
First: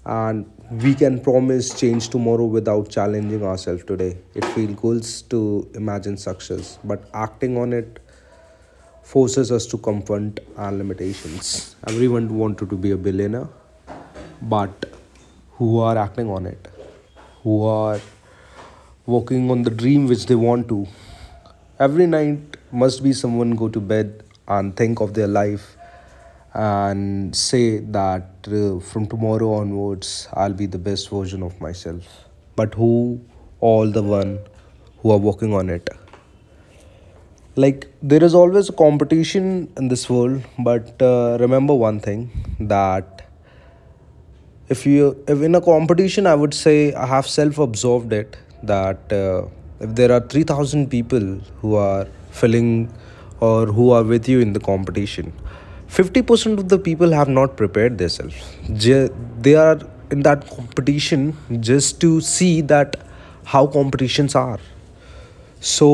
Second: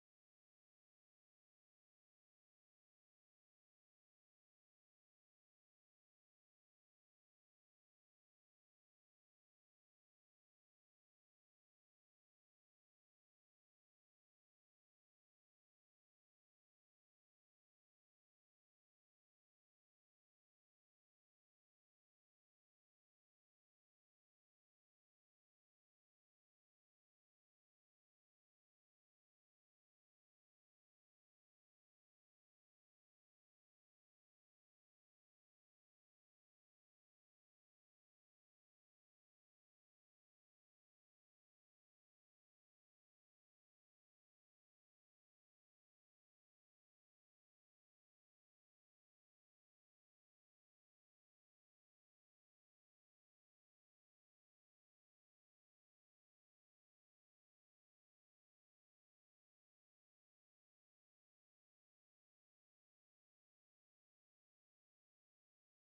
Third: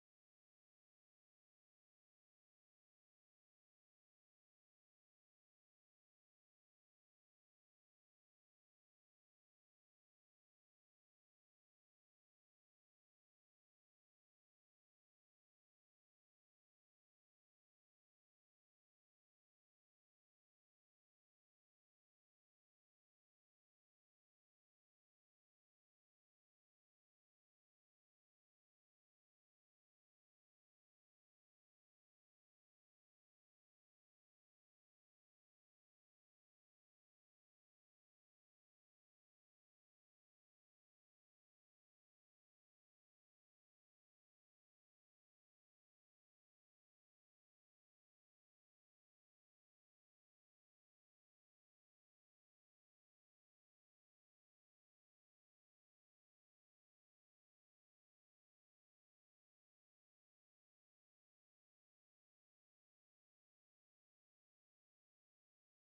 Speaker 2: and we can promise change tomorrow without challenging ourselves today. It feels good to imagine success, but acting on it forces us to confront our limitations. Everyone wanted to be a billionaire, but who are acting on it? Who are working on the dream which they want to? Every night must be someone go to bed and think of their life and say that from tomorrow onwards I'll be the best version of myself. But who all the one who are working on it? Like there is always a competition in this world, but remember one thing that if in a competition I would say I have self absorbed it that if there are 3000 people who are filling or who are with you in the competition, 50% of the people have not prepared themselves. They are in that competition just to see that how competitions are, so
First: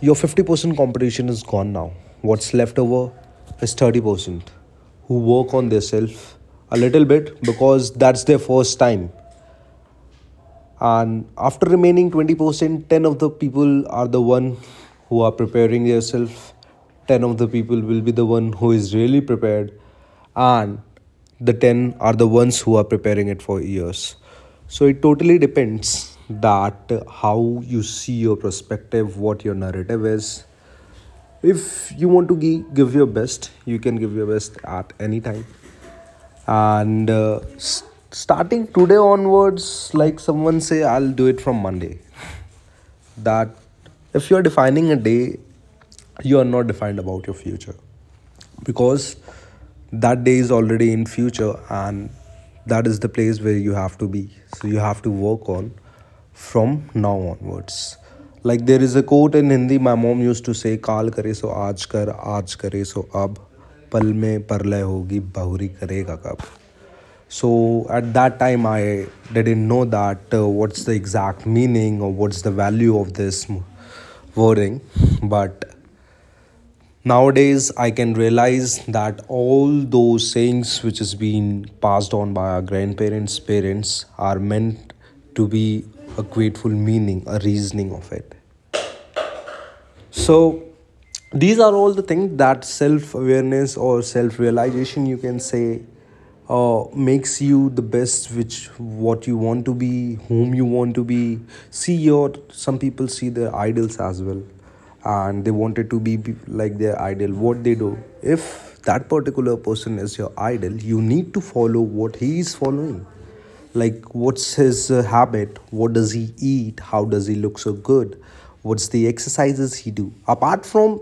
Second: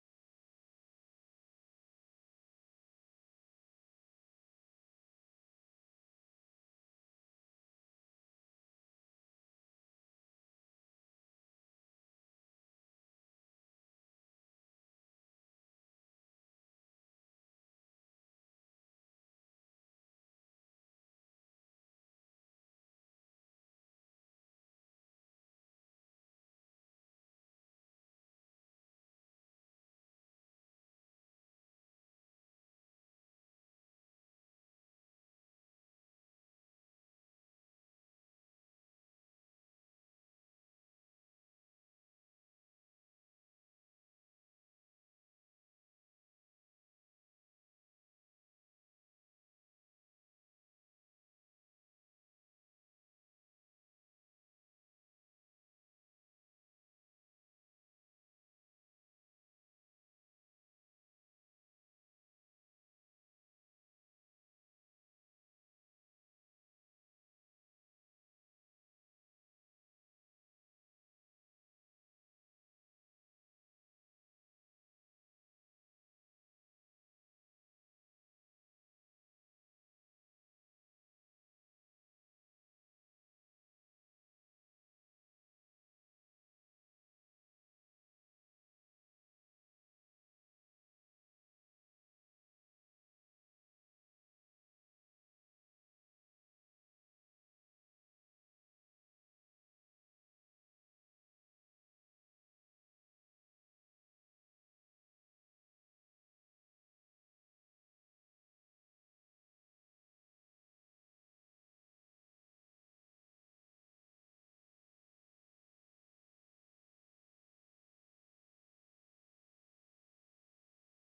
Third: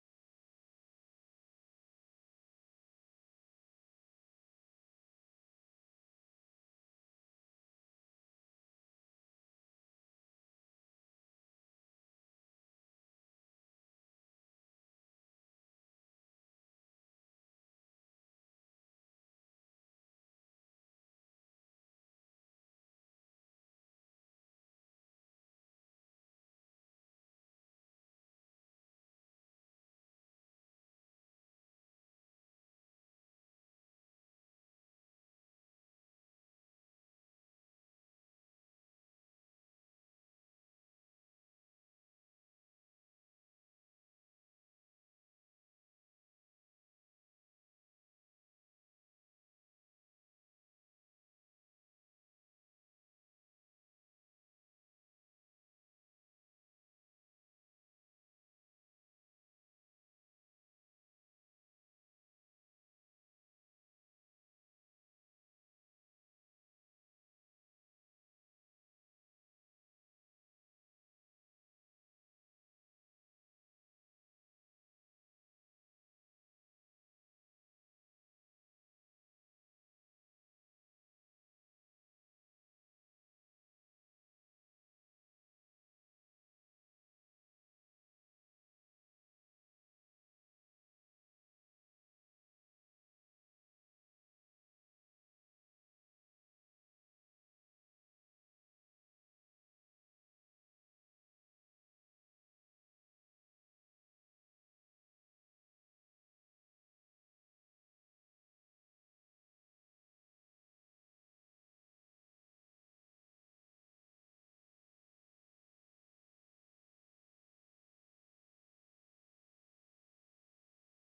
Speaker 2: your 50% competition is gone now. What's left over is 30% who work on themselves a little bit because that's their first time, and after remaining 20%, 10 of the people are the one who are preparing yourself, 10 of the people will be the one who is really prepared and the 10 are the ones who are preparing it for years. So it totally depends that how you see your perspective, what your narrative is. If you want to give your best, you can give your best at any time and starting today onwards, like someone say I'll do it from Monday, that if you're defining a day, you are not defined about your future because that day is already in future and that is the place where you have to be. So you have to work on from now onwards. Like there is a quote in Hindi my mom used to say: काल करे सो आज कर, आज करे सो अब, पल में परलय होगी बहुरी करेगा कब. So at that time, I didn't know that what's the exact meaning or what's the value of this wording. But nowadays, I can realize that all those sayings which is being passed on by our grandparents, parents are meant to be a grateful meaning, a reasoning of it. So these are all the things that self awareness or self realization, you can say, makes you the best, which what you want to be, whom you want to be. See your, some people see their idols as well and they wanted to be like their idol, what they do. If that particular person is your idol, you need to follow what he is following, like what's his habit, what does he eat, how does he look so good, what's the exercises he do apart from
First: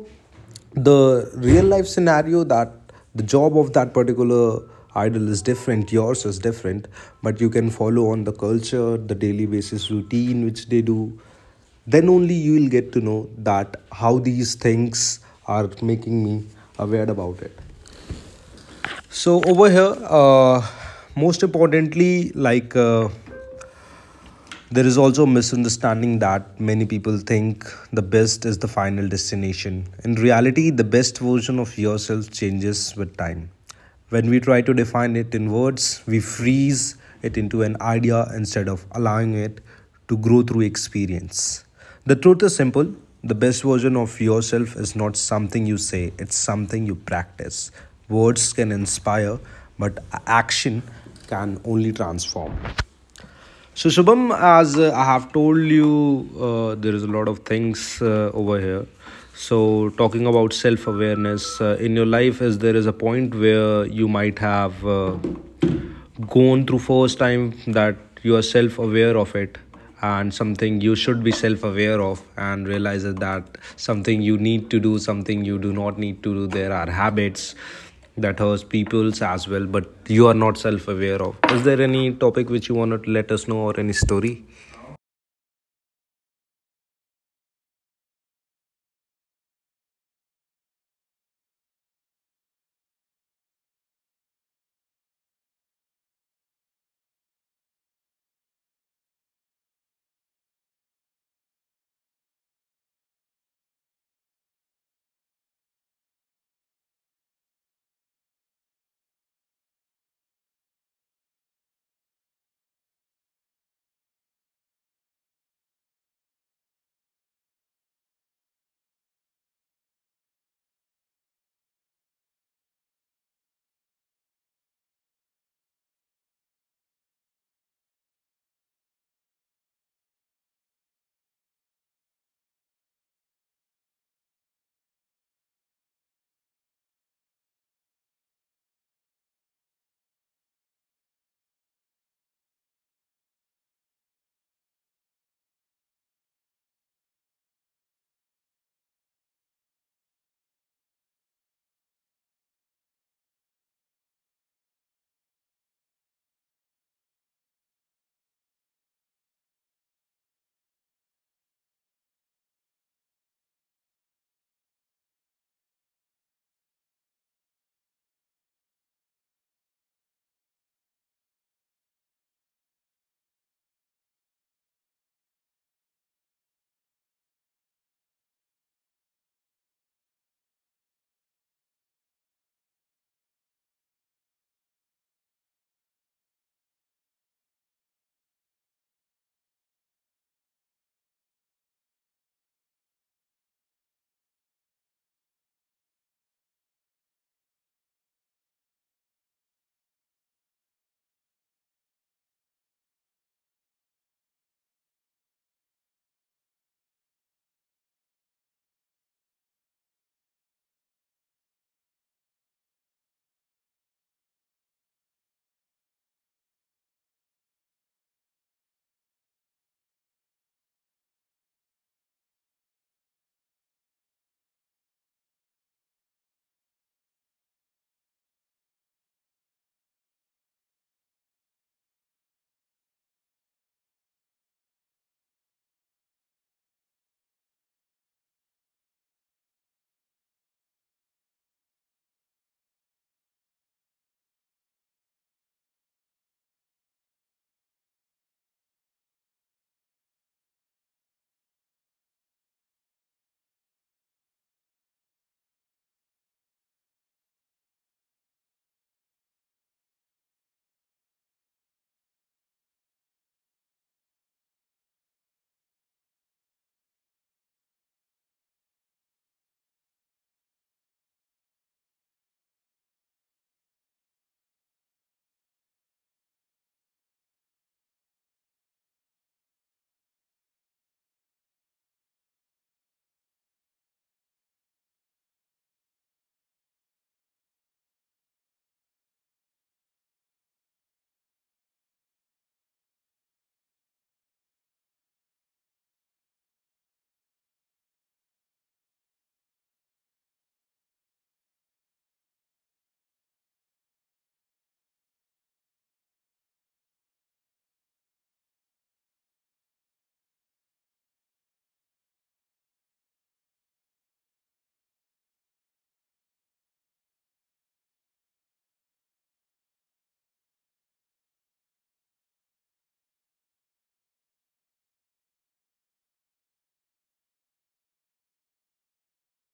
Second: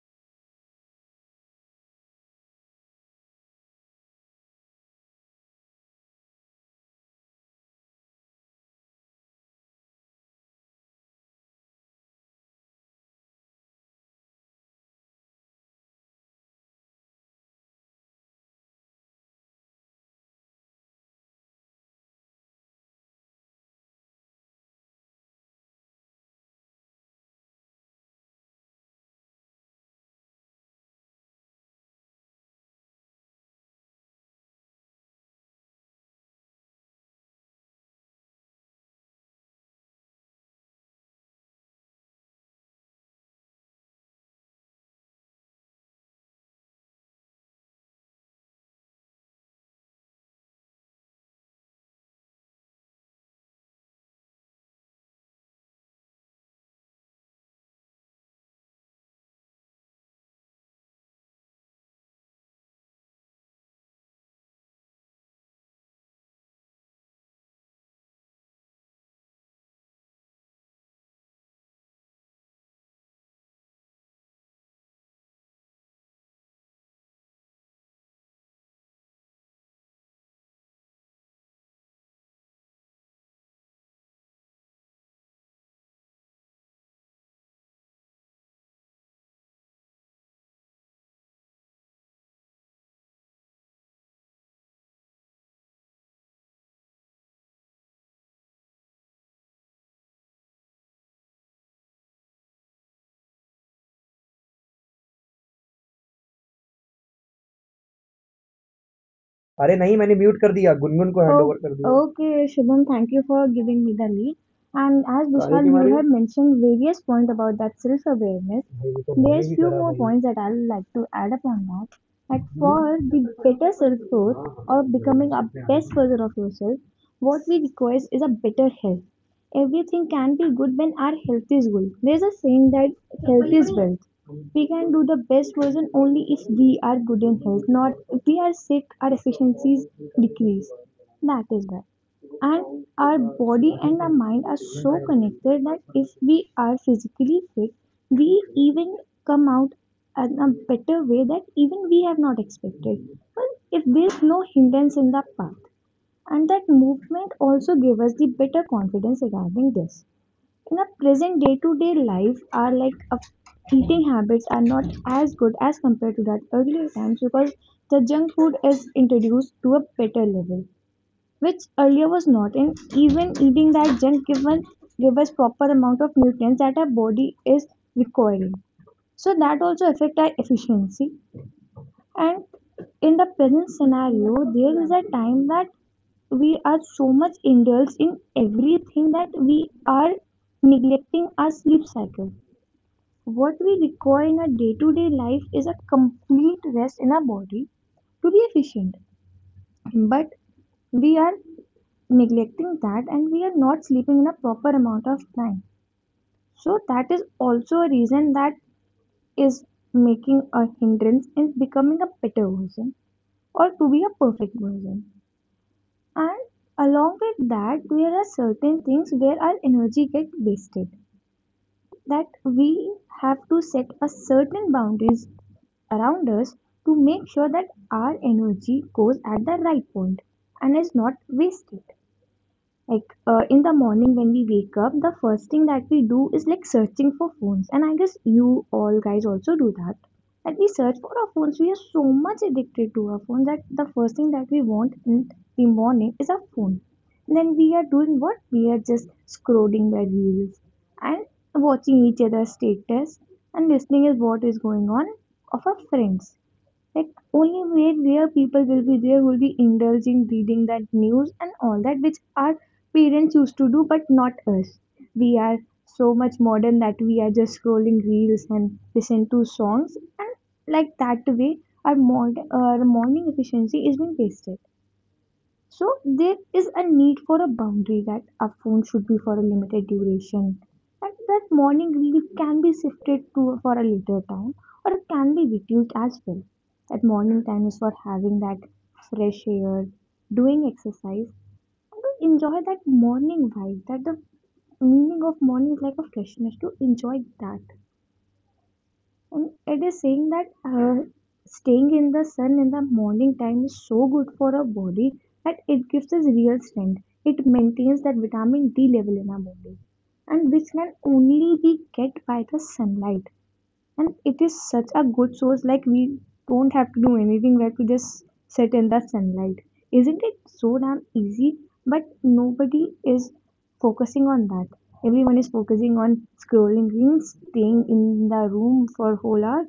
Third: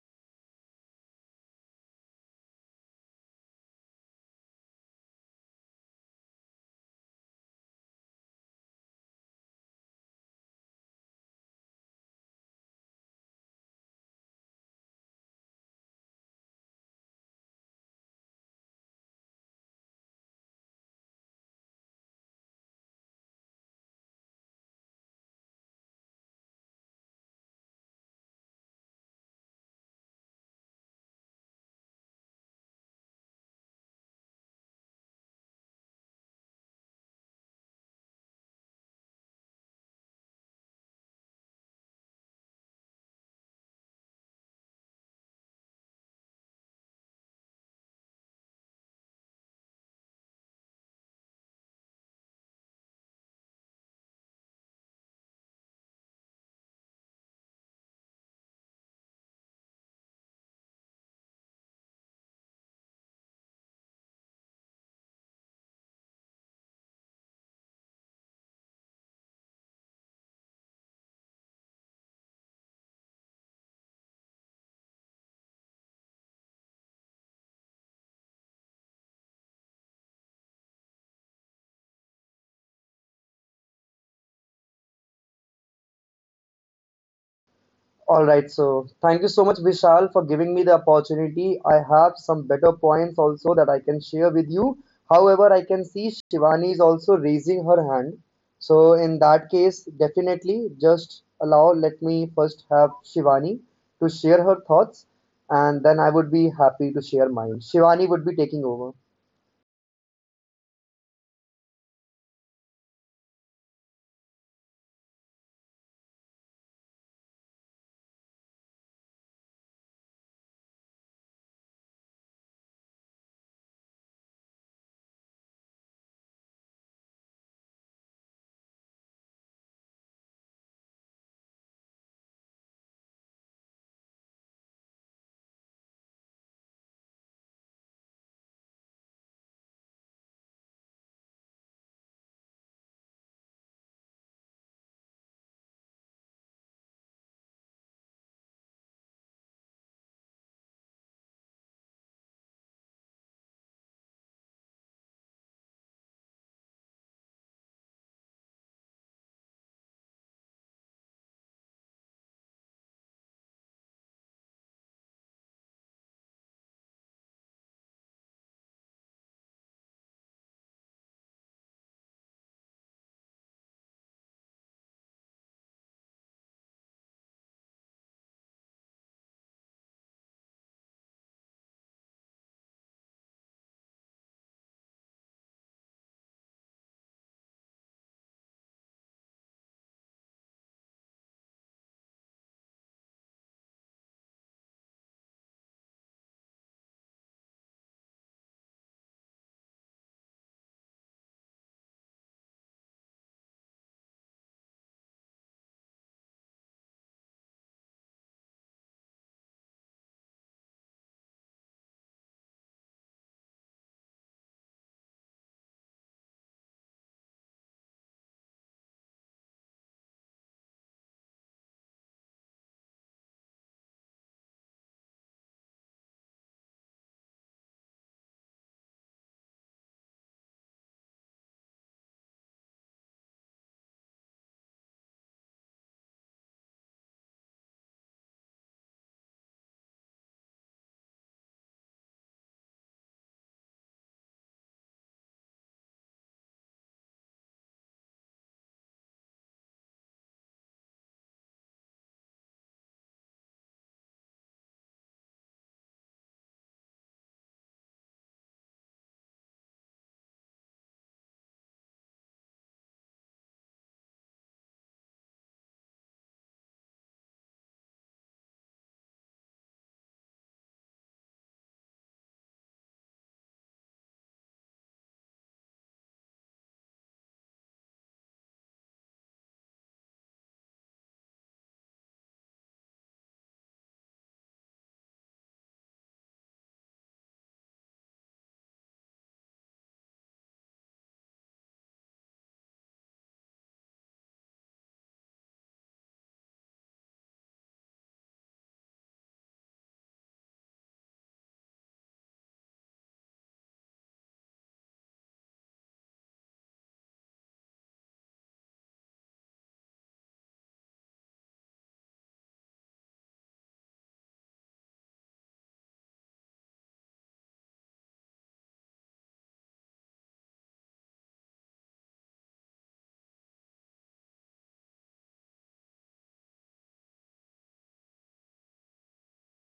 Speaker 2: the real life scenario. That the job of that particular idol is different, yours is different, but you can follow on the culture, the daily basis routine which they do. Then only you will get to know that how these things are making me aware about it. So over here, most importantly, there is also a misunderstanding that many people think the best is the final destination. In reality, the best version of yourself changes with time. When we try to define it in words, we freeze it into an idea instead of allowing it to grow through experience. The truth is simple: the best version of yourself is not something you say, it's something you practice. Words can inspire, but action can only transform. So Shubham, as I have told you, there is a lot of things over here. So talking about self-awareness in your life, is there is a point where you might have gone through first time that you are self-aware of it and something you should be self aware of and realize that something you need to do, something you do not need to do. There are habits that hurts people's as well, but you are not self aware of. Is there any topic which you want to let us know or any story?
Speaker 1: All right, so thank you so much, Vishal, for giving me the opportunity. I have some better points also that I can share with you. However, I can see Shivani is also raising her hand. So, in that case, definitely just allow, let me first have Shivani to share her thoughts, and then I would be happy to share mine. Shivani would be taking over.
Speaker 3: अरे नहीं, मैंने mute कर दिया, गुनगुन को Oh, handover कर दिया। Okay, Shubham, thank you for giving me the lead. And as काहे Vishal, की you मारी? Have mentioned various points about that self-awareness. भाई, वो तो मैंने There's भी few करा more भाई। Points that I'd like to add upon that. That for the better self-growth or becoming a best version of yourself, what we require is a better health. Everything can be good when our health is good. There's a saying that health is wealth. We can do the best version only if we are good in health. Not if we are sick, our efficiencies decrease. That is why. And our body and our mind are so connected that if we are physically fit, we even come out in a better way that even we have not expected. But if there's no hindrance in the path, and that movement also gave us the better confidence regarding this. In our present day to day life, our like eating habits are not as good as compared to that earlier times because the junk food is introduced to a better level, which earlier was not. And even eating that junk given give us proper amount of nutrients that our body is requiring. So that also affect our efficiency. And in the present scenario, there is a time that we are so much indulged in everything that we are neglecting our sleep cycle. What we require in our day to day life is a complete rest in our body to be efficient. But we are neglecting that and we are not sleeping in a proper amount of time. So, that is also a reason that is making a hindrance in becoming a better version or to be a perfect version. And along with that, there are certain things where our energy gets wasted. That we have to set a certain boundaries around us to make sure that our energy goes at the right point and is not wasted. Like in the morning when we wake up, the first thing that we do is like searching for phones, and I guess you all guys also do that. Like we search for our phones, we are so much addicted to our phones that the first thing that we want in the morning is our phone. And then we are doing what? We are just scrolling the reels and watching each other's status and listening is what is going on of our friends. Like only where people will be there will be indulging reading that news and all that which our parents used to do, but not us. We are so much modern that we are just scrolling reels and listen to songs, and like that way, our our morning efficiency is being wasted. So there is a need for a boundary that a phone should be for a limited duration, and that morning reel can be shifted to for a later time, or it can be reduced as well. That morning time is for having that fresh air, doing exercise, and to enjoy that morning vibe. That the meaning of morning is like a freshness to enjoy that. And it is saying that staying in the sun in the morning time is so good for our body that it gives us real strength. It maintains that vitamin D level in our body, and which can only be get by the sunlight. And it is such a good source, like we don't have to do anything, we have to just sit in the sunlight. Isn't it so damn easy? But nobody is focusing on that. Everyone is focusing on scrolling reels, staying in the room for whole hour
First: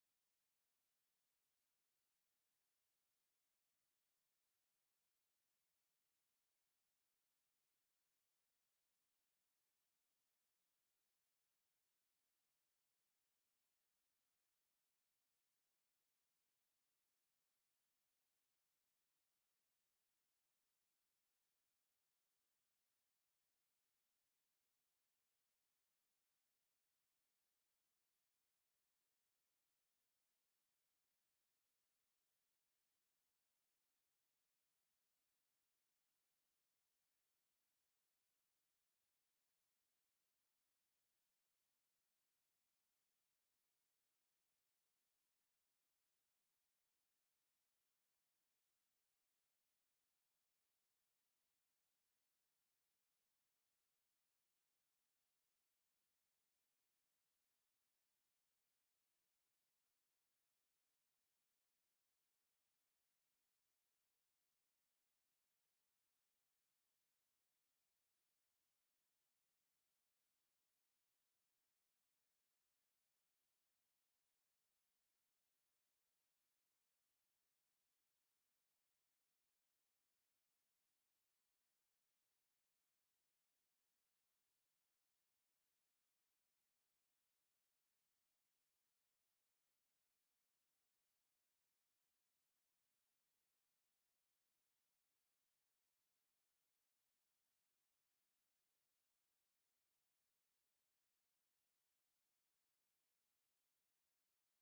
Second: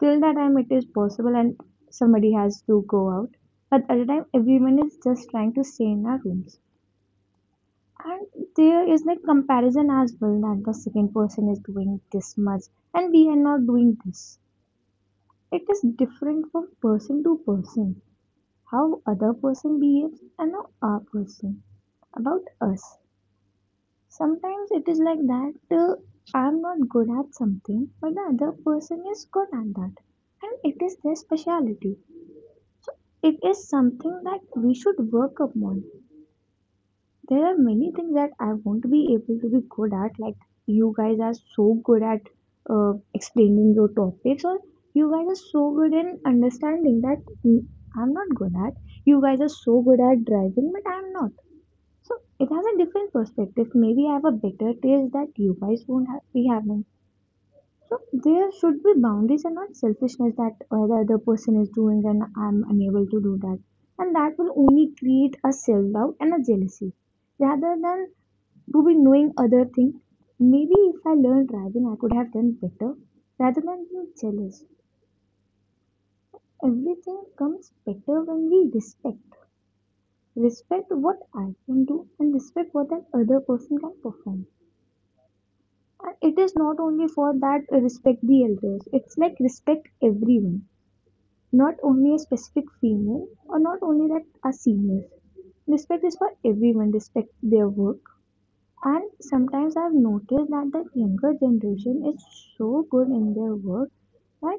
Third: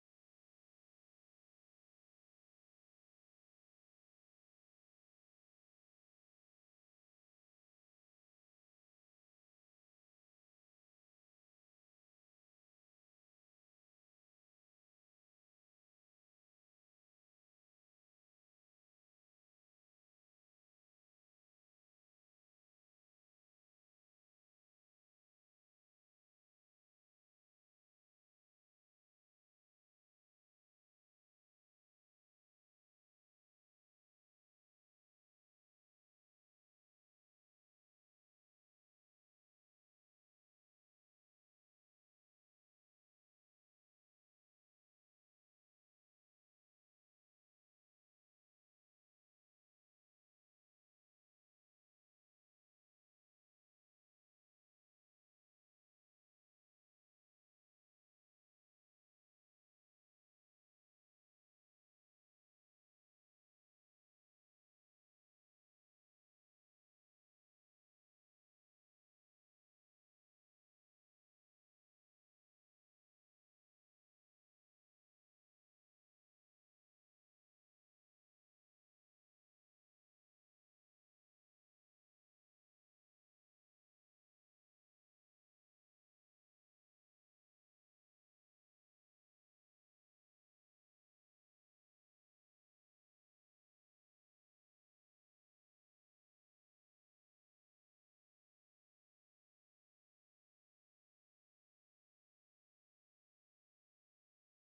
Speaker 3: till that time it is possible and somebody has to go out, but at the time everyone is just trying to stay in our rooms. And there is like comparison as well, that the second person is doing this much and we are not doing this. It is different from person to person, how other person behaves and how our person about us. Sometimes it is like that, uh, I'm not good at something but the other person is good at that, and it is their speciality. So it is something that we should work upon. There are many things that I want to be able to be good at. Like you guys are so good at explaining your topics, or you guys are so good in understanding that, mm, I'm not good at. You guys are so good at driving, but I'm not. So it has a different perspective. Maybe I have a better taste that you guys won't ha- be having. So there should be boundaries and not selfishness that the other person is doing and I'm unable to do that. And that will only create a self doubt and a jealousy rather than to be knowing other thing. Maybe if I learned driving, I could have done better rather than being jealous. Everything comes better when we respect. Respect what I can do and respect what that other person can perform. And it is not only for that respect the elders, it's like respect everyone, not only a specific female or not only that are seniors. Respect is for everyone, respect their work. And sometimes I've noticed that the younger generation is so good in their work that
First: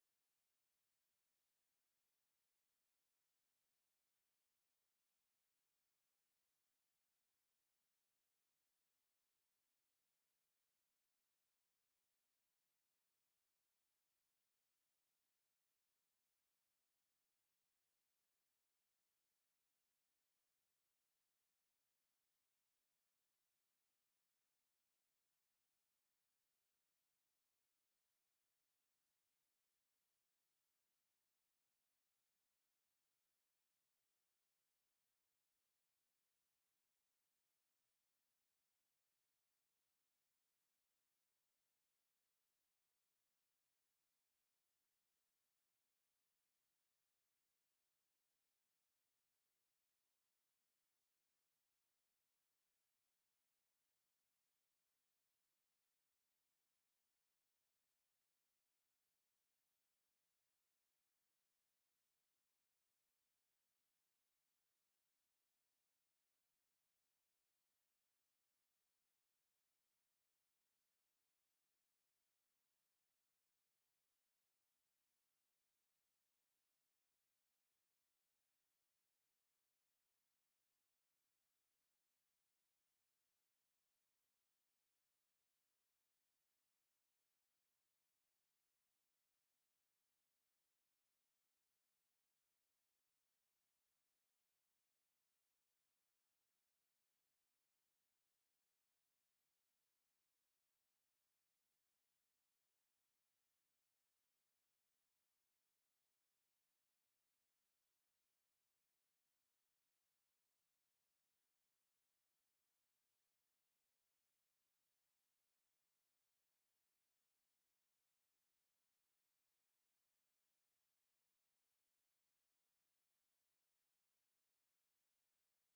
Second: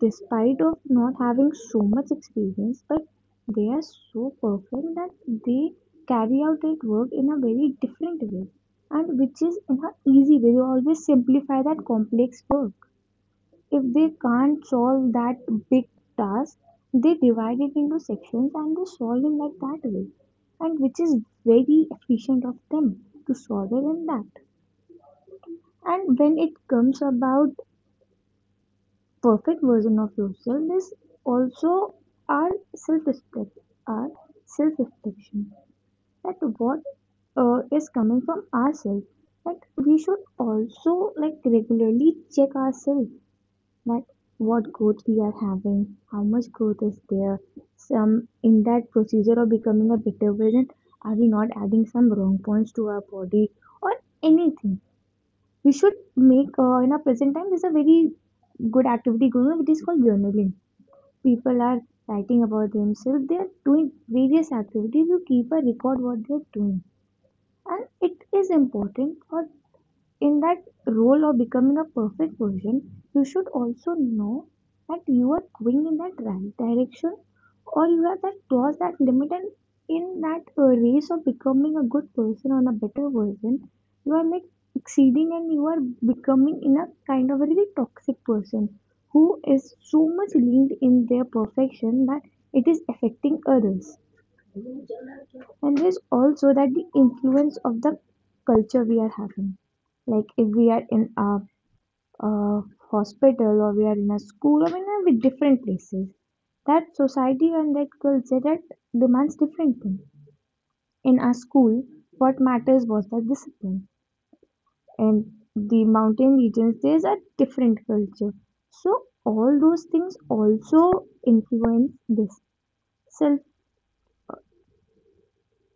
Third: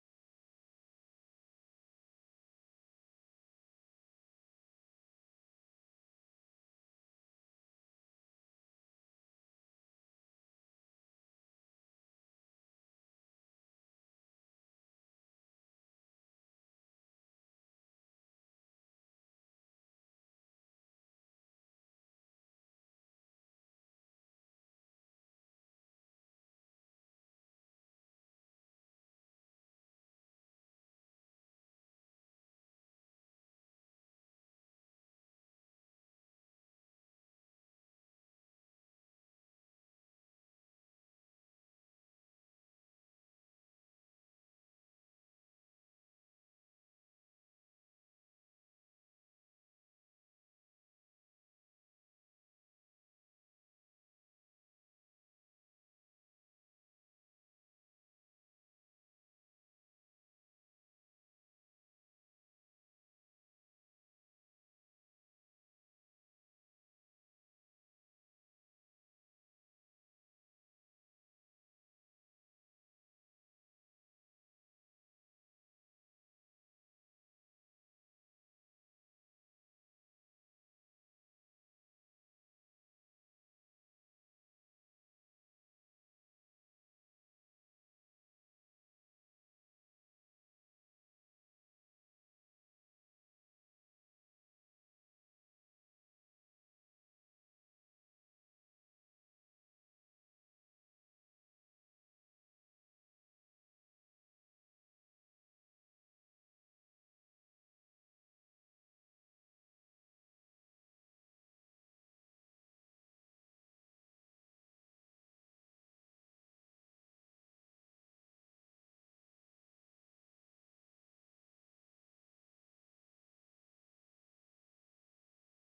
Speaker 3: despite of not having so much experience, but they are so perfect that they carry out their work in a very different way and which is in an easy way. They always simplify that complex work. If they can't solve that big task, they divide it into sections and they solve it like that way. And which is very efficient of them to solve it in that. And when it comes about perfect version of yourself, this also our self respect, our self reflection. That what is coming from ourselves. That we should also like regularly check ourselves, like what growth we are having, how much growth is there, some in that procedure of becoming a better version, are we not adding some wrong points to our body or anything? We should make in our present time there's a very good activity going on which is called journaling. People are writing about themselves, they are doing various activities to keep a record what they are doing. And it is important for in that role of becoming a perfect version, you should also know that you are going in that right direction or you have that crossed that limit, and in that race of becoming a good person or a better version, you are like exceeding and you are becoming in a kind of a really toxic person who is so much linked in their perfection that it is affecting others. And there's also that the influence of the culture we are having, like if we are in a hospital or we are in a school or in a with different places, that society and that culture that demands different things. In our school what matters was the discipline, and the mountain regions there's a different culture. So all those things also influence this self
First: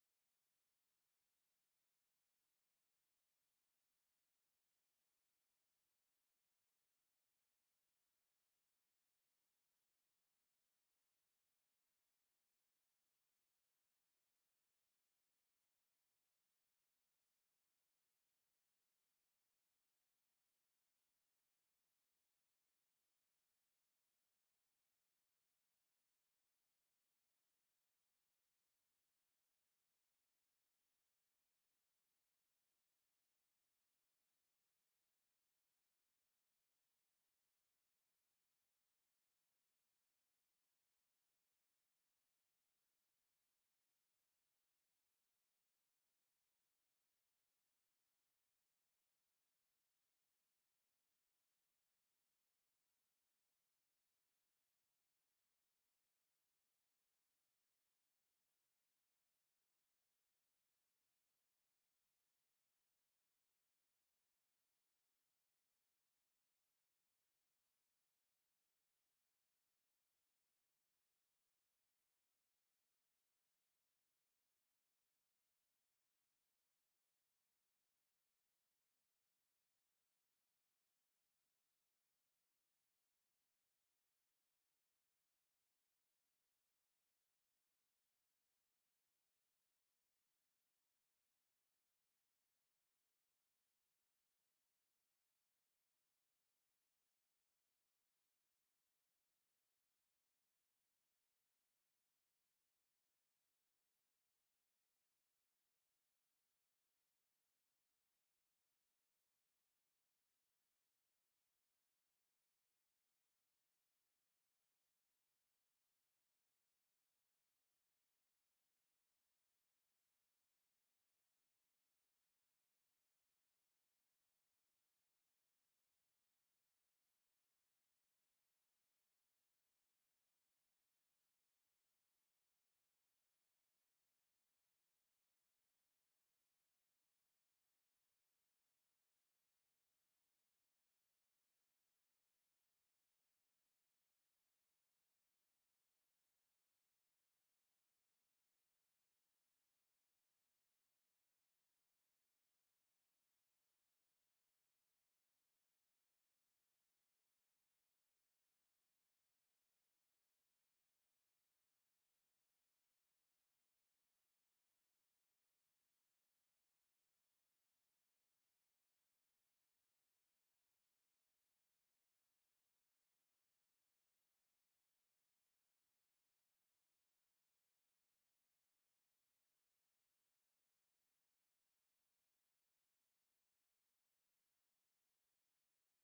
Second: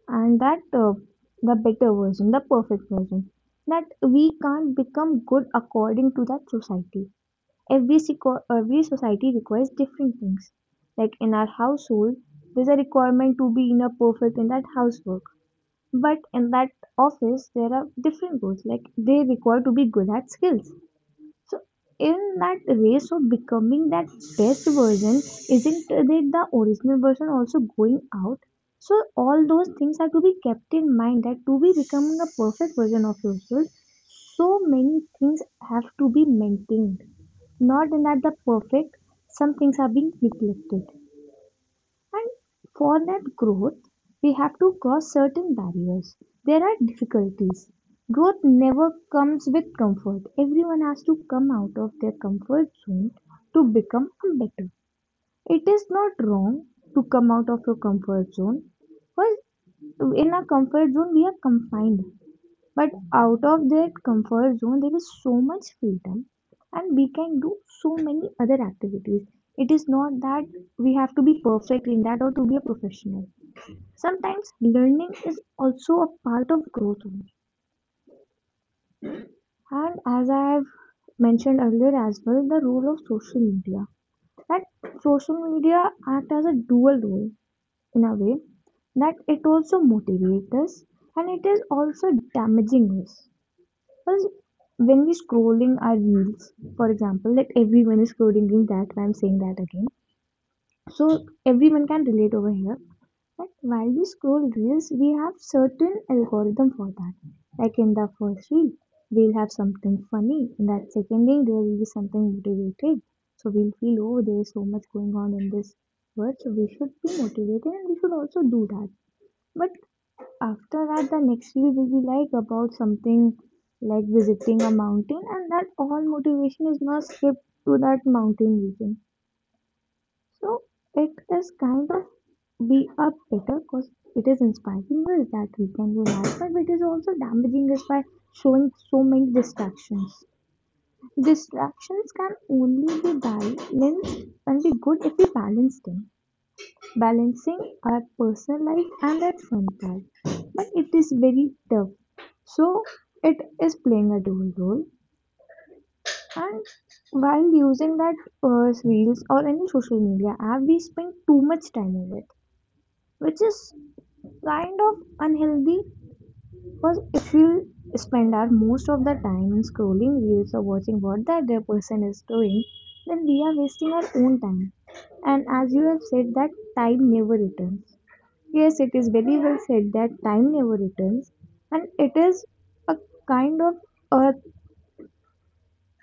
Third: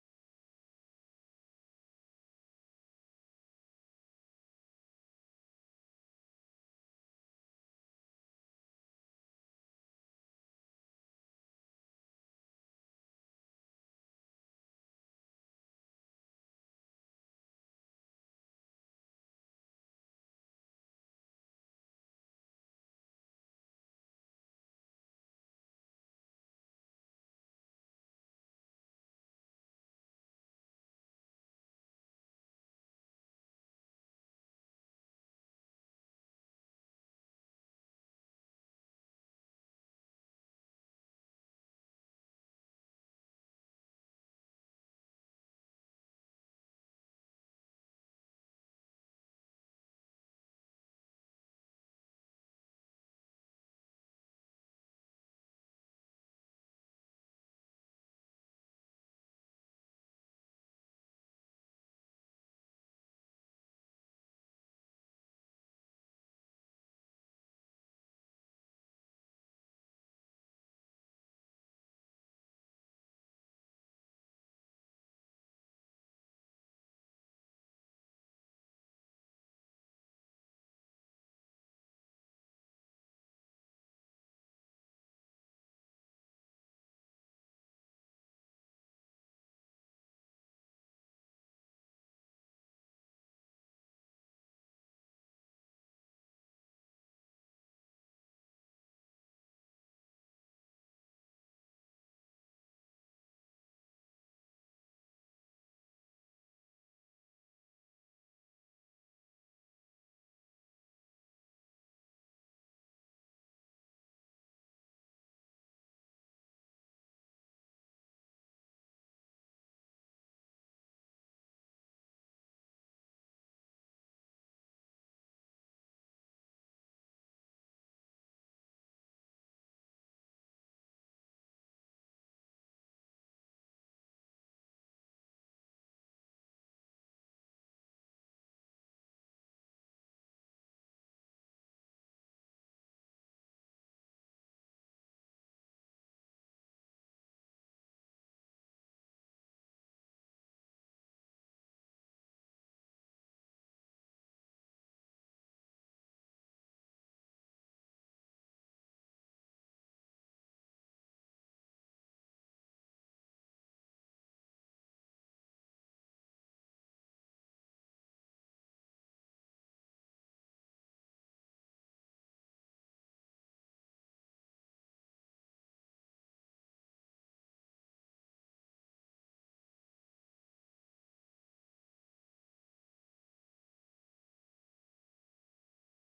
Speaker 3: and that the better version, the perfect version, that we can't become good according to that society. Every society requires different things. Like in our household, there's a requirement to be in a perfect in that housework. But in that office, there are different goals. Like they require to be good at skills. So, in that race of becoming that best version, isn't it the original version also going out? So, all those things are to be kept in mind, that to be becoming a perfect version of yourself, so many things have to be maintained. Not in that the perfect, some things are being neglected. And for that growth, we have to cross certain barriers. There are difficulties. Growth never comes with comfort. Everyone has to come out of their comfort zone to become better. It is not wrong to come out of your comfort zone. Because in our comfort zone, we are confined, but out of that comfort zone there is so much freedom and we can do so many other activities. It is not that we have to be perfect in that or to be a professional. Sometimes learning is also a part of growth only. And as I have mentioned earlier as well, the role of social media, that social media act as a dual role in a way, that it also motivates us and it is also damaging us. Because when we scrolling our reels, for example, like everyone is scrolling reels, that's why I'm saying that again. So everyone can relate over here. But while we scroll reels, we have certain algorithm for that. Like in the first reel, we'll have something funny. In that second reel, there will be something motivated. So we'll feel, oh, there is so much going on in this world. So we should be motivated and we should also do that. But after that the next reel will be like about something like visiting a mountain and that all motivation is not skipped to that mountain region. So it is kind of be a better because it is inspiring us that we can do that, but it is also damaging us by showing so many distractions. Distractions can only be balanced and be good if we balance them, balancing our personal life and that fun part. But it is very tough. So it is playing a dual role. And while using that reels or any social media app, we spend too much time on it, which is kind of unhealthy. Because if we spend our most of the time in scrolling reels or watching what the other person is doing, then we are wasting our own time. And as you have said, that time never returns. Yes, it is very well said that time never returns, and it is a kind of a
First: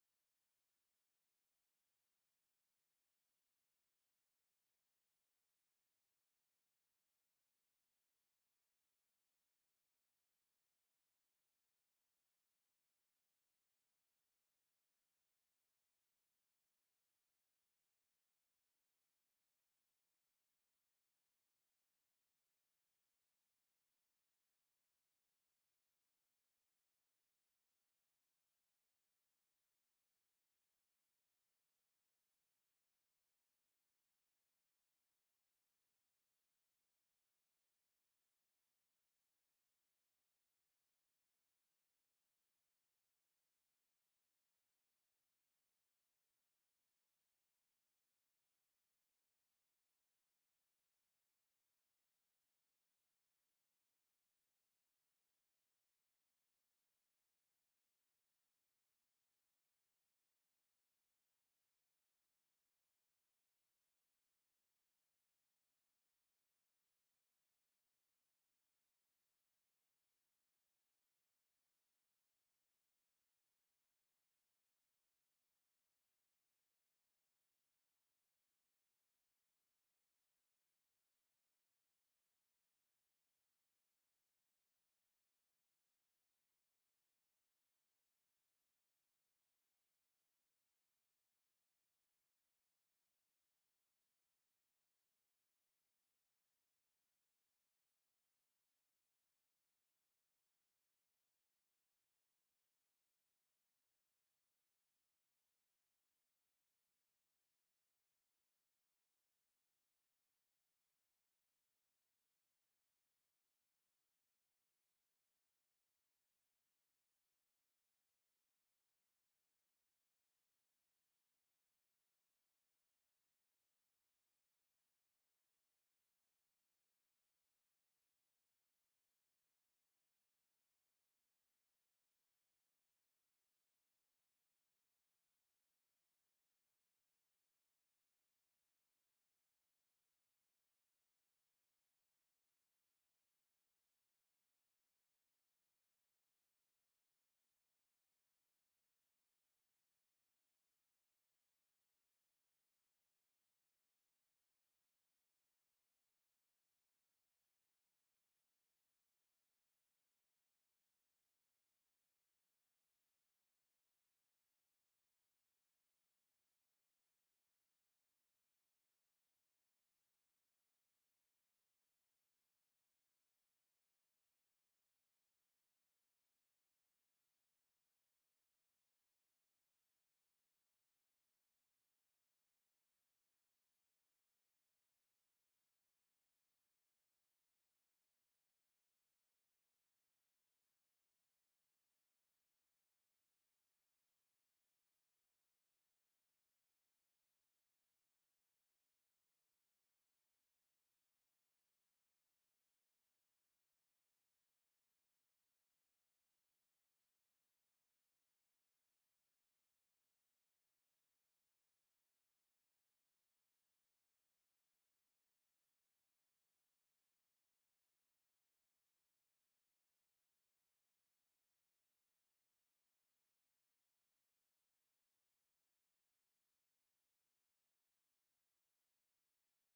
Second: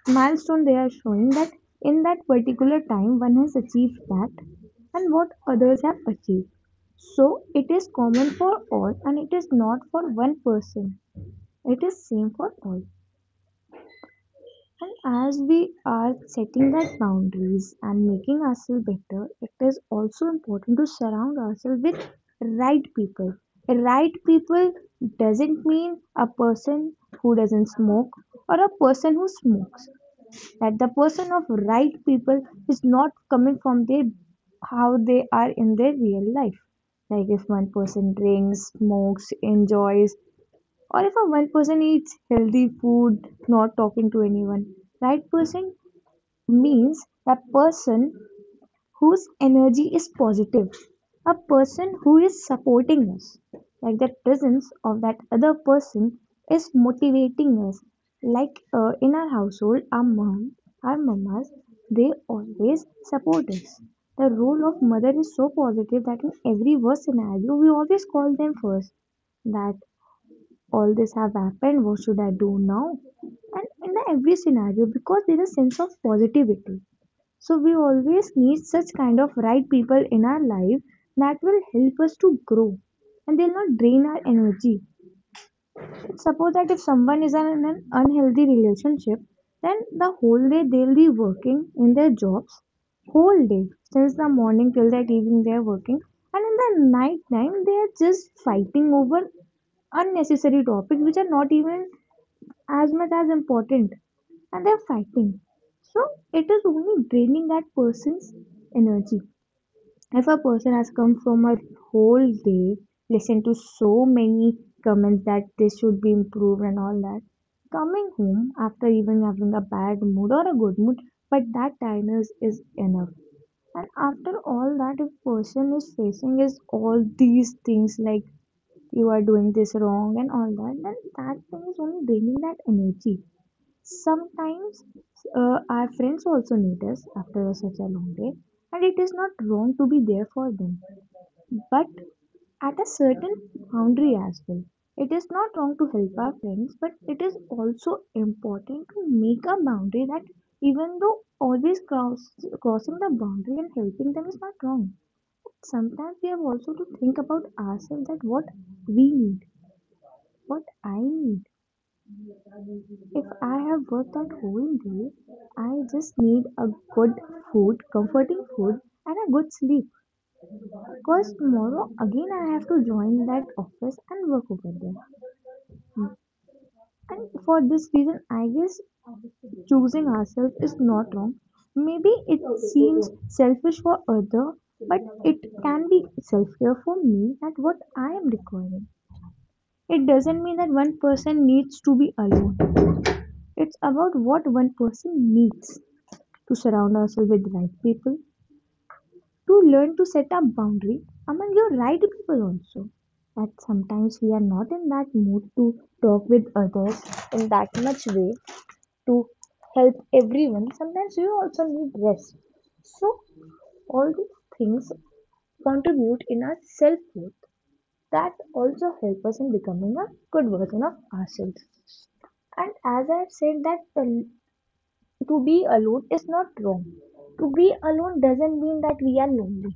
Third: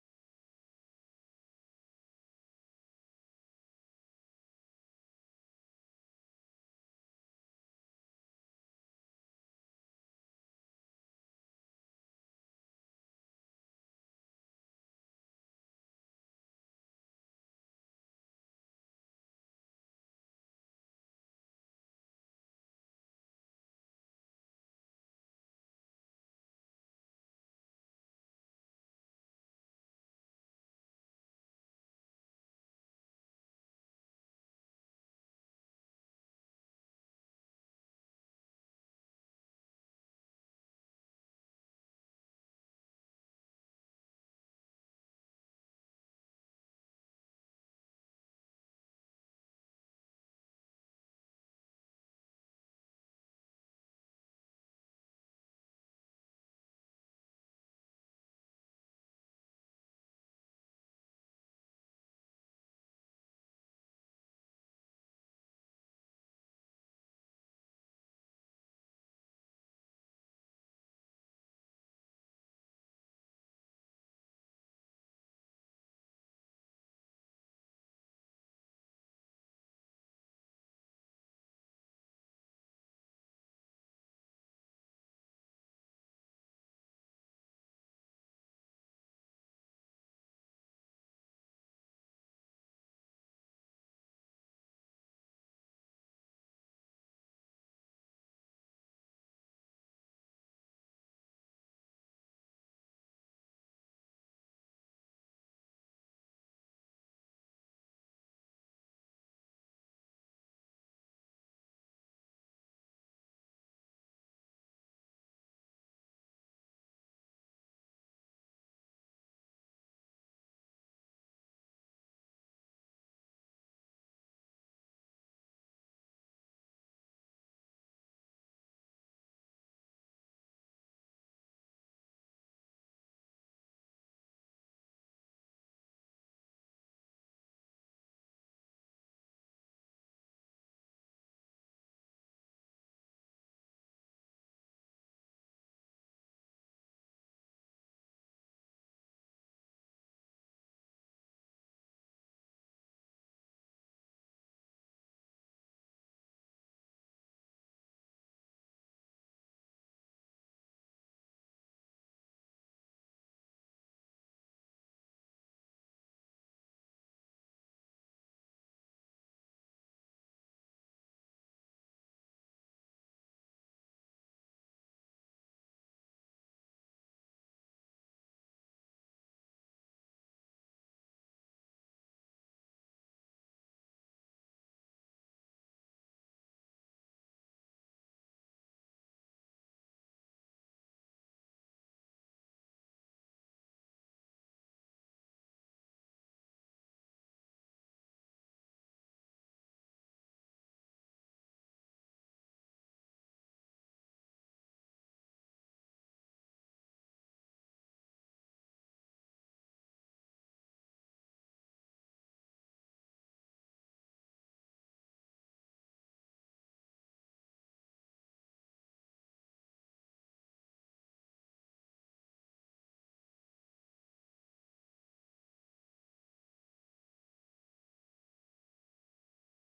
Speaker 3: milestone they are showing that in that particular time one has achieved that and what others have achieved. So it is common for all and it is not for one person. It is same for all. And as we are setting that boundaries and making ourselves better, it is also important to surround ourselves with right people. Right people doesn't mean a person who doesn't smoke or a person who smokes. That the person of right people is not coming from their how they are in their real life. Like if one person drinks, smokes, enjoys, or if a one person eats healthy food, not talking to anyone. Right person means a person whose energy is positive, a person who is supporting us. Like the presence of that other person is motivating us. Like in our household, our mom, our mamas, they always support us. The role of mother is so positive that in every worst scenario, we always call them first, that all this have happened, what should I do now. And in every scenario, because there is a sense of positivity, so we always need such kind of right people in our life that will help us to grow and they'll not drain our energy. Suppose that if someone is in an unhealthy relationship, then the whole day they'll be working in their jobs, whole day, since the morning till that evening they're working, and in the night time they are just fighting over unnecessary topics which are not even as much as important, and they're fighting. So it is only draining that person's energy. If a person has come from a whole day, listened to so many comments that this should be improved and all that, coming home after even having a bad mood or a good mood, but that tiredness is enough. And after all that, if person is facing is all these things like you are doing this wrong and all that, then that thing is only draining that energy. Sometimes our friends also need us after such a long day, and it is not wrong to be there for them, but at a certain boundary as well. It is not wrong to help our friends, but it is also important to make a boundary that even though always cross, crossing the boundary and helping them is not wrong. Sometimes we have also to think about ourselves, that what we need, what I need. If I have worked that whole day, I just need a good food, comforting food, and a good sleep. Because tomorrow again I have to join that office and work over there. And for this reason, I guess choosing ourselves is not wrong. Maybe it seems selfish for other, but it can be self-care for me, that what I am requiring. It doesn't mean that one person needs to be alone. It's about what one person needs, to surround ourselves with the right people, to learn to set up boundary among your right people also, that sometimes we are not in that mood to talk with others in that much way, to help everyone. Sometimes you also need rest. So all these things contribute in our self worth, that also help us in becoming a good version of ourselves. And as I have said that to be alone is not wrong. To be alone doesn't mean that we are lonely.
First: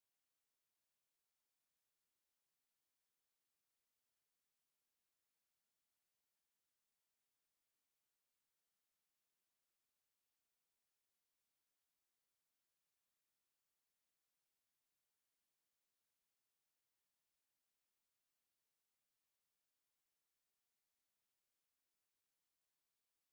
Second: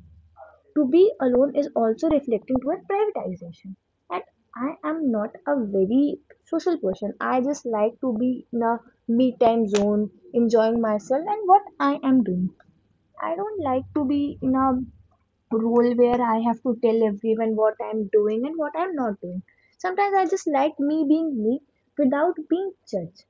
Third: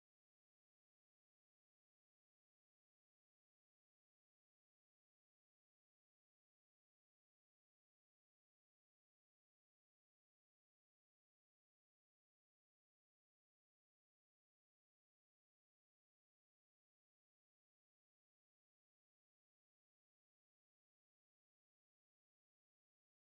Speaker 3: To be alone is also reflecting toward privatization. And I am not a very social person. I just like to be in a me time zone, enjoying myself and what I am doing. I don't like to be in a role where I have to tell everyone what I'm doing and what I'm not doing. Sometimes I just like me being me without being judged.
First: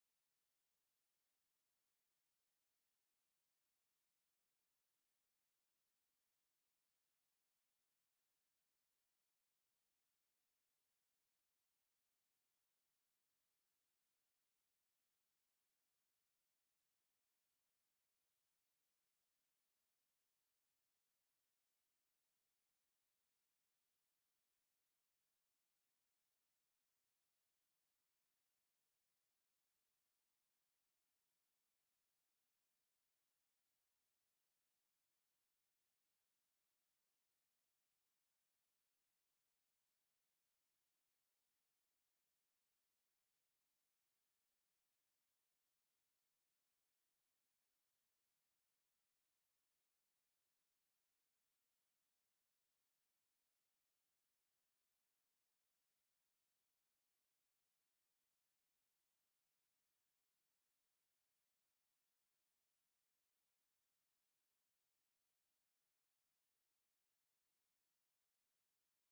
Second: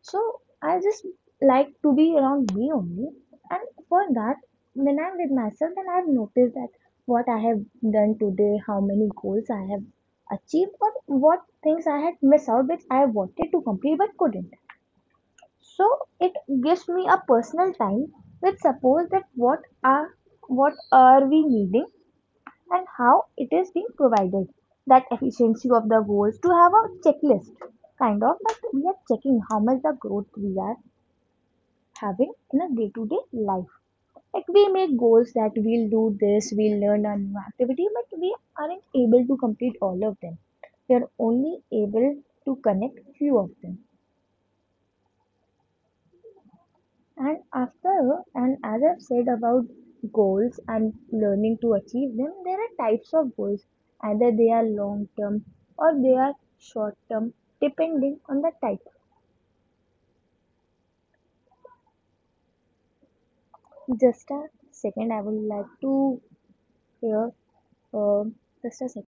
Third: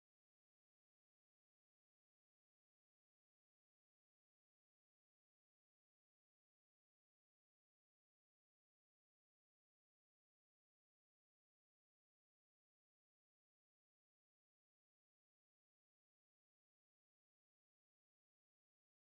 Speaker 3: So I just like to be around me only. And for that, when I'm with myself, then I've noticed that what I have done today, how many goals I have achieved, or what things I had missed out, which I wanted to complete but couldn't. So it gives me a personal time, which suppose that what are we needing and how it is being provided. That efficiency of the goals to have a checklist kind of, that we are checking how much the growth we are having in a day-to-day life. Like we make goals that we'll do this, we'll learn a new activity, but we aren't able to complete all of them. We are only able to connect few of them. And after and as I've said about goals and learning to achieve them, there are types of goals. Either they are long term or they are short term, depending on the type. Just a second, I would like to hear um just a second.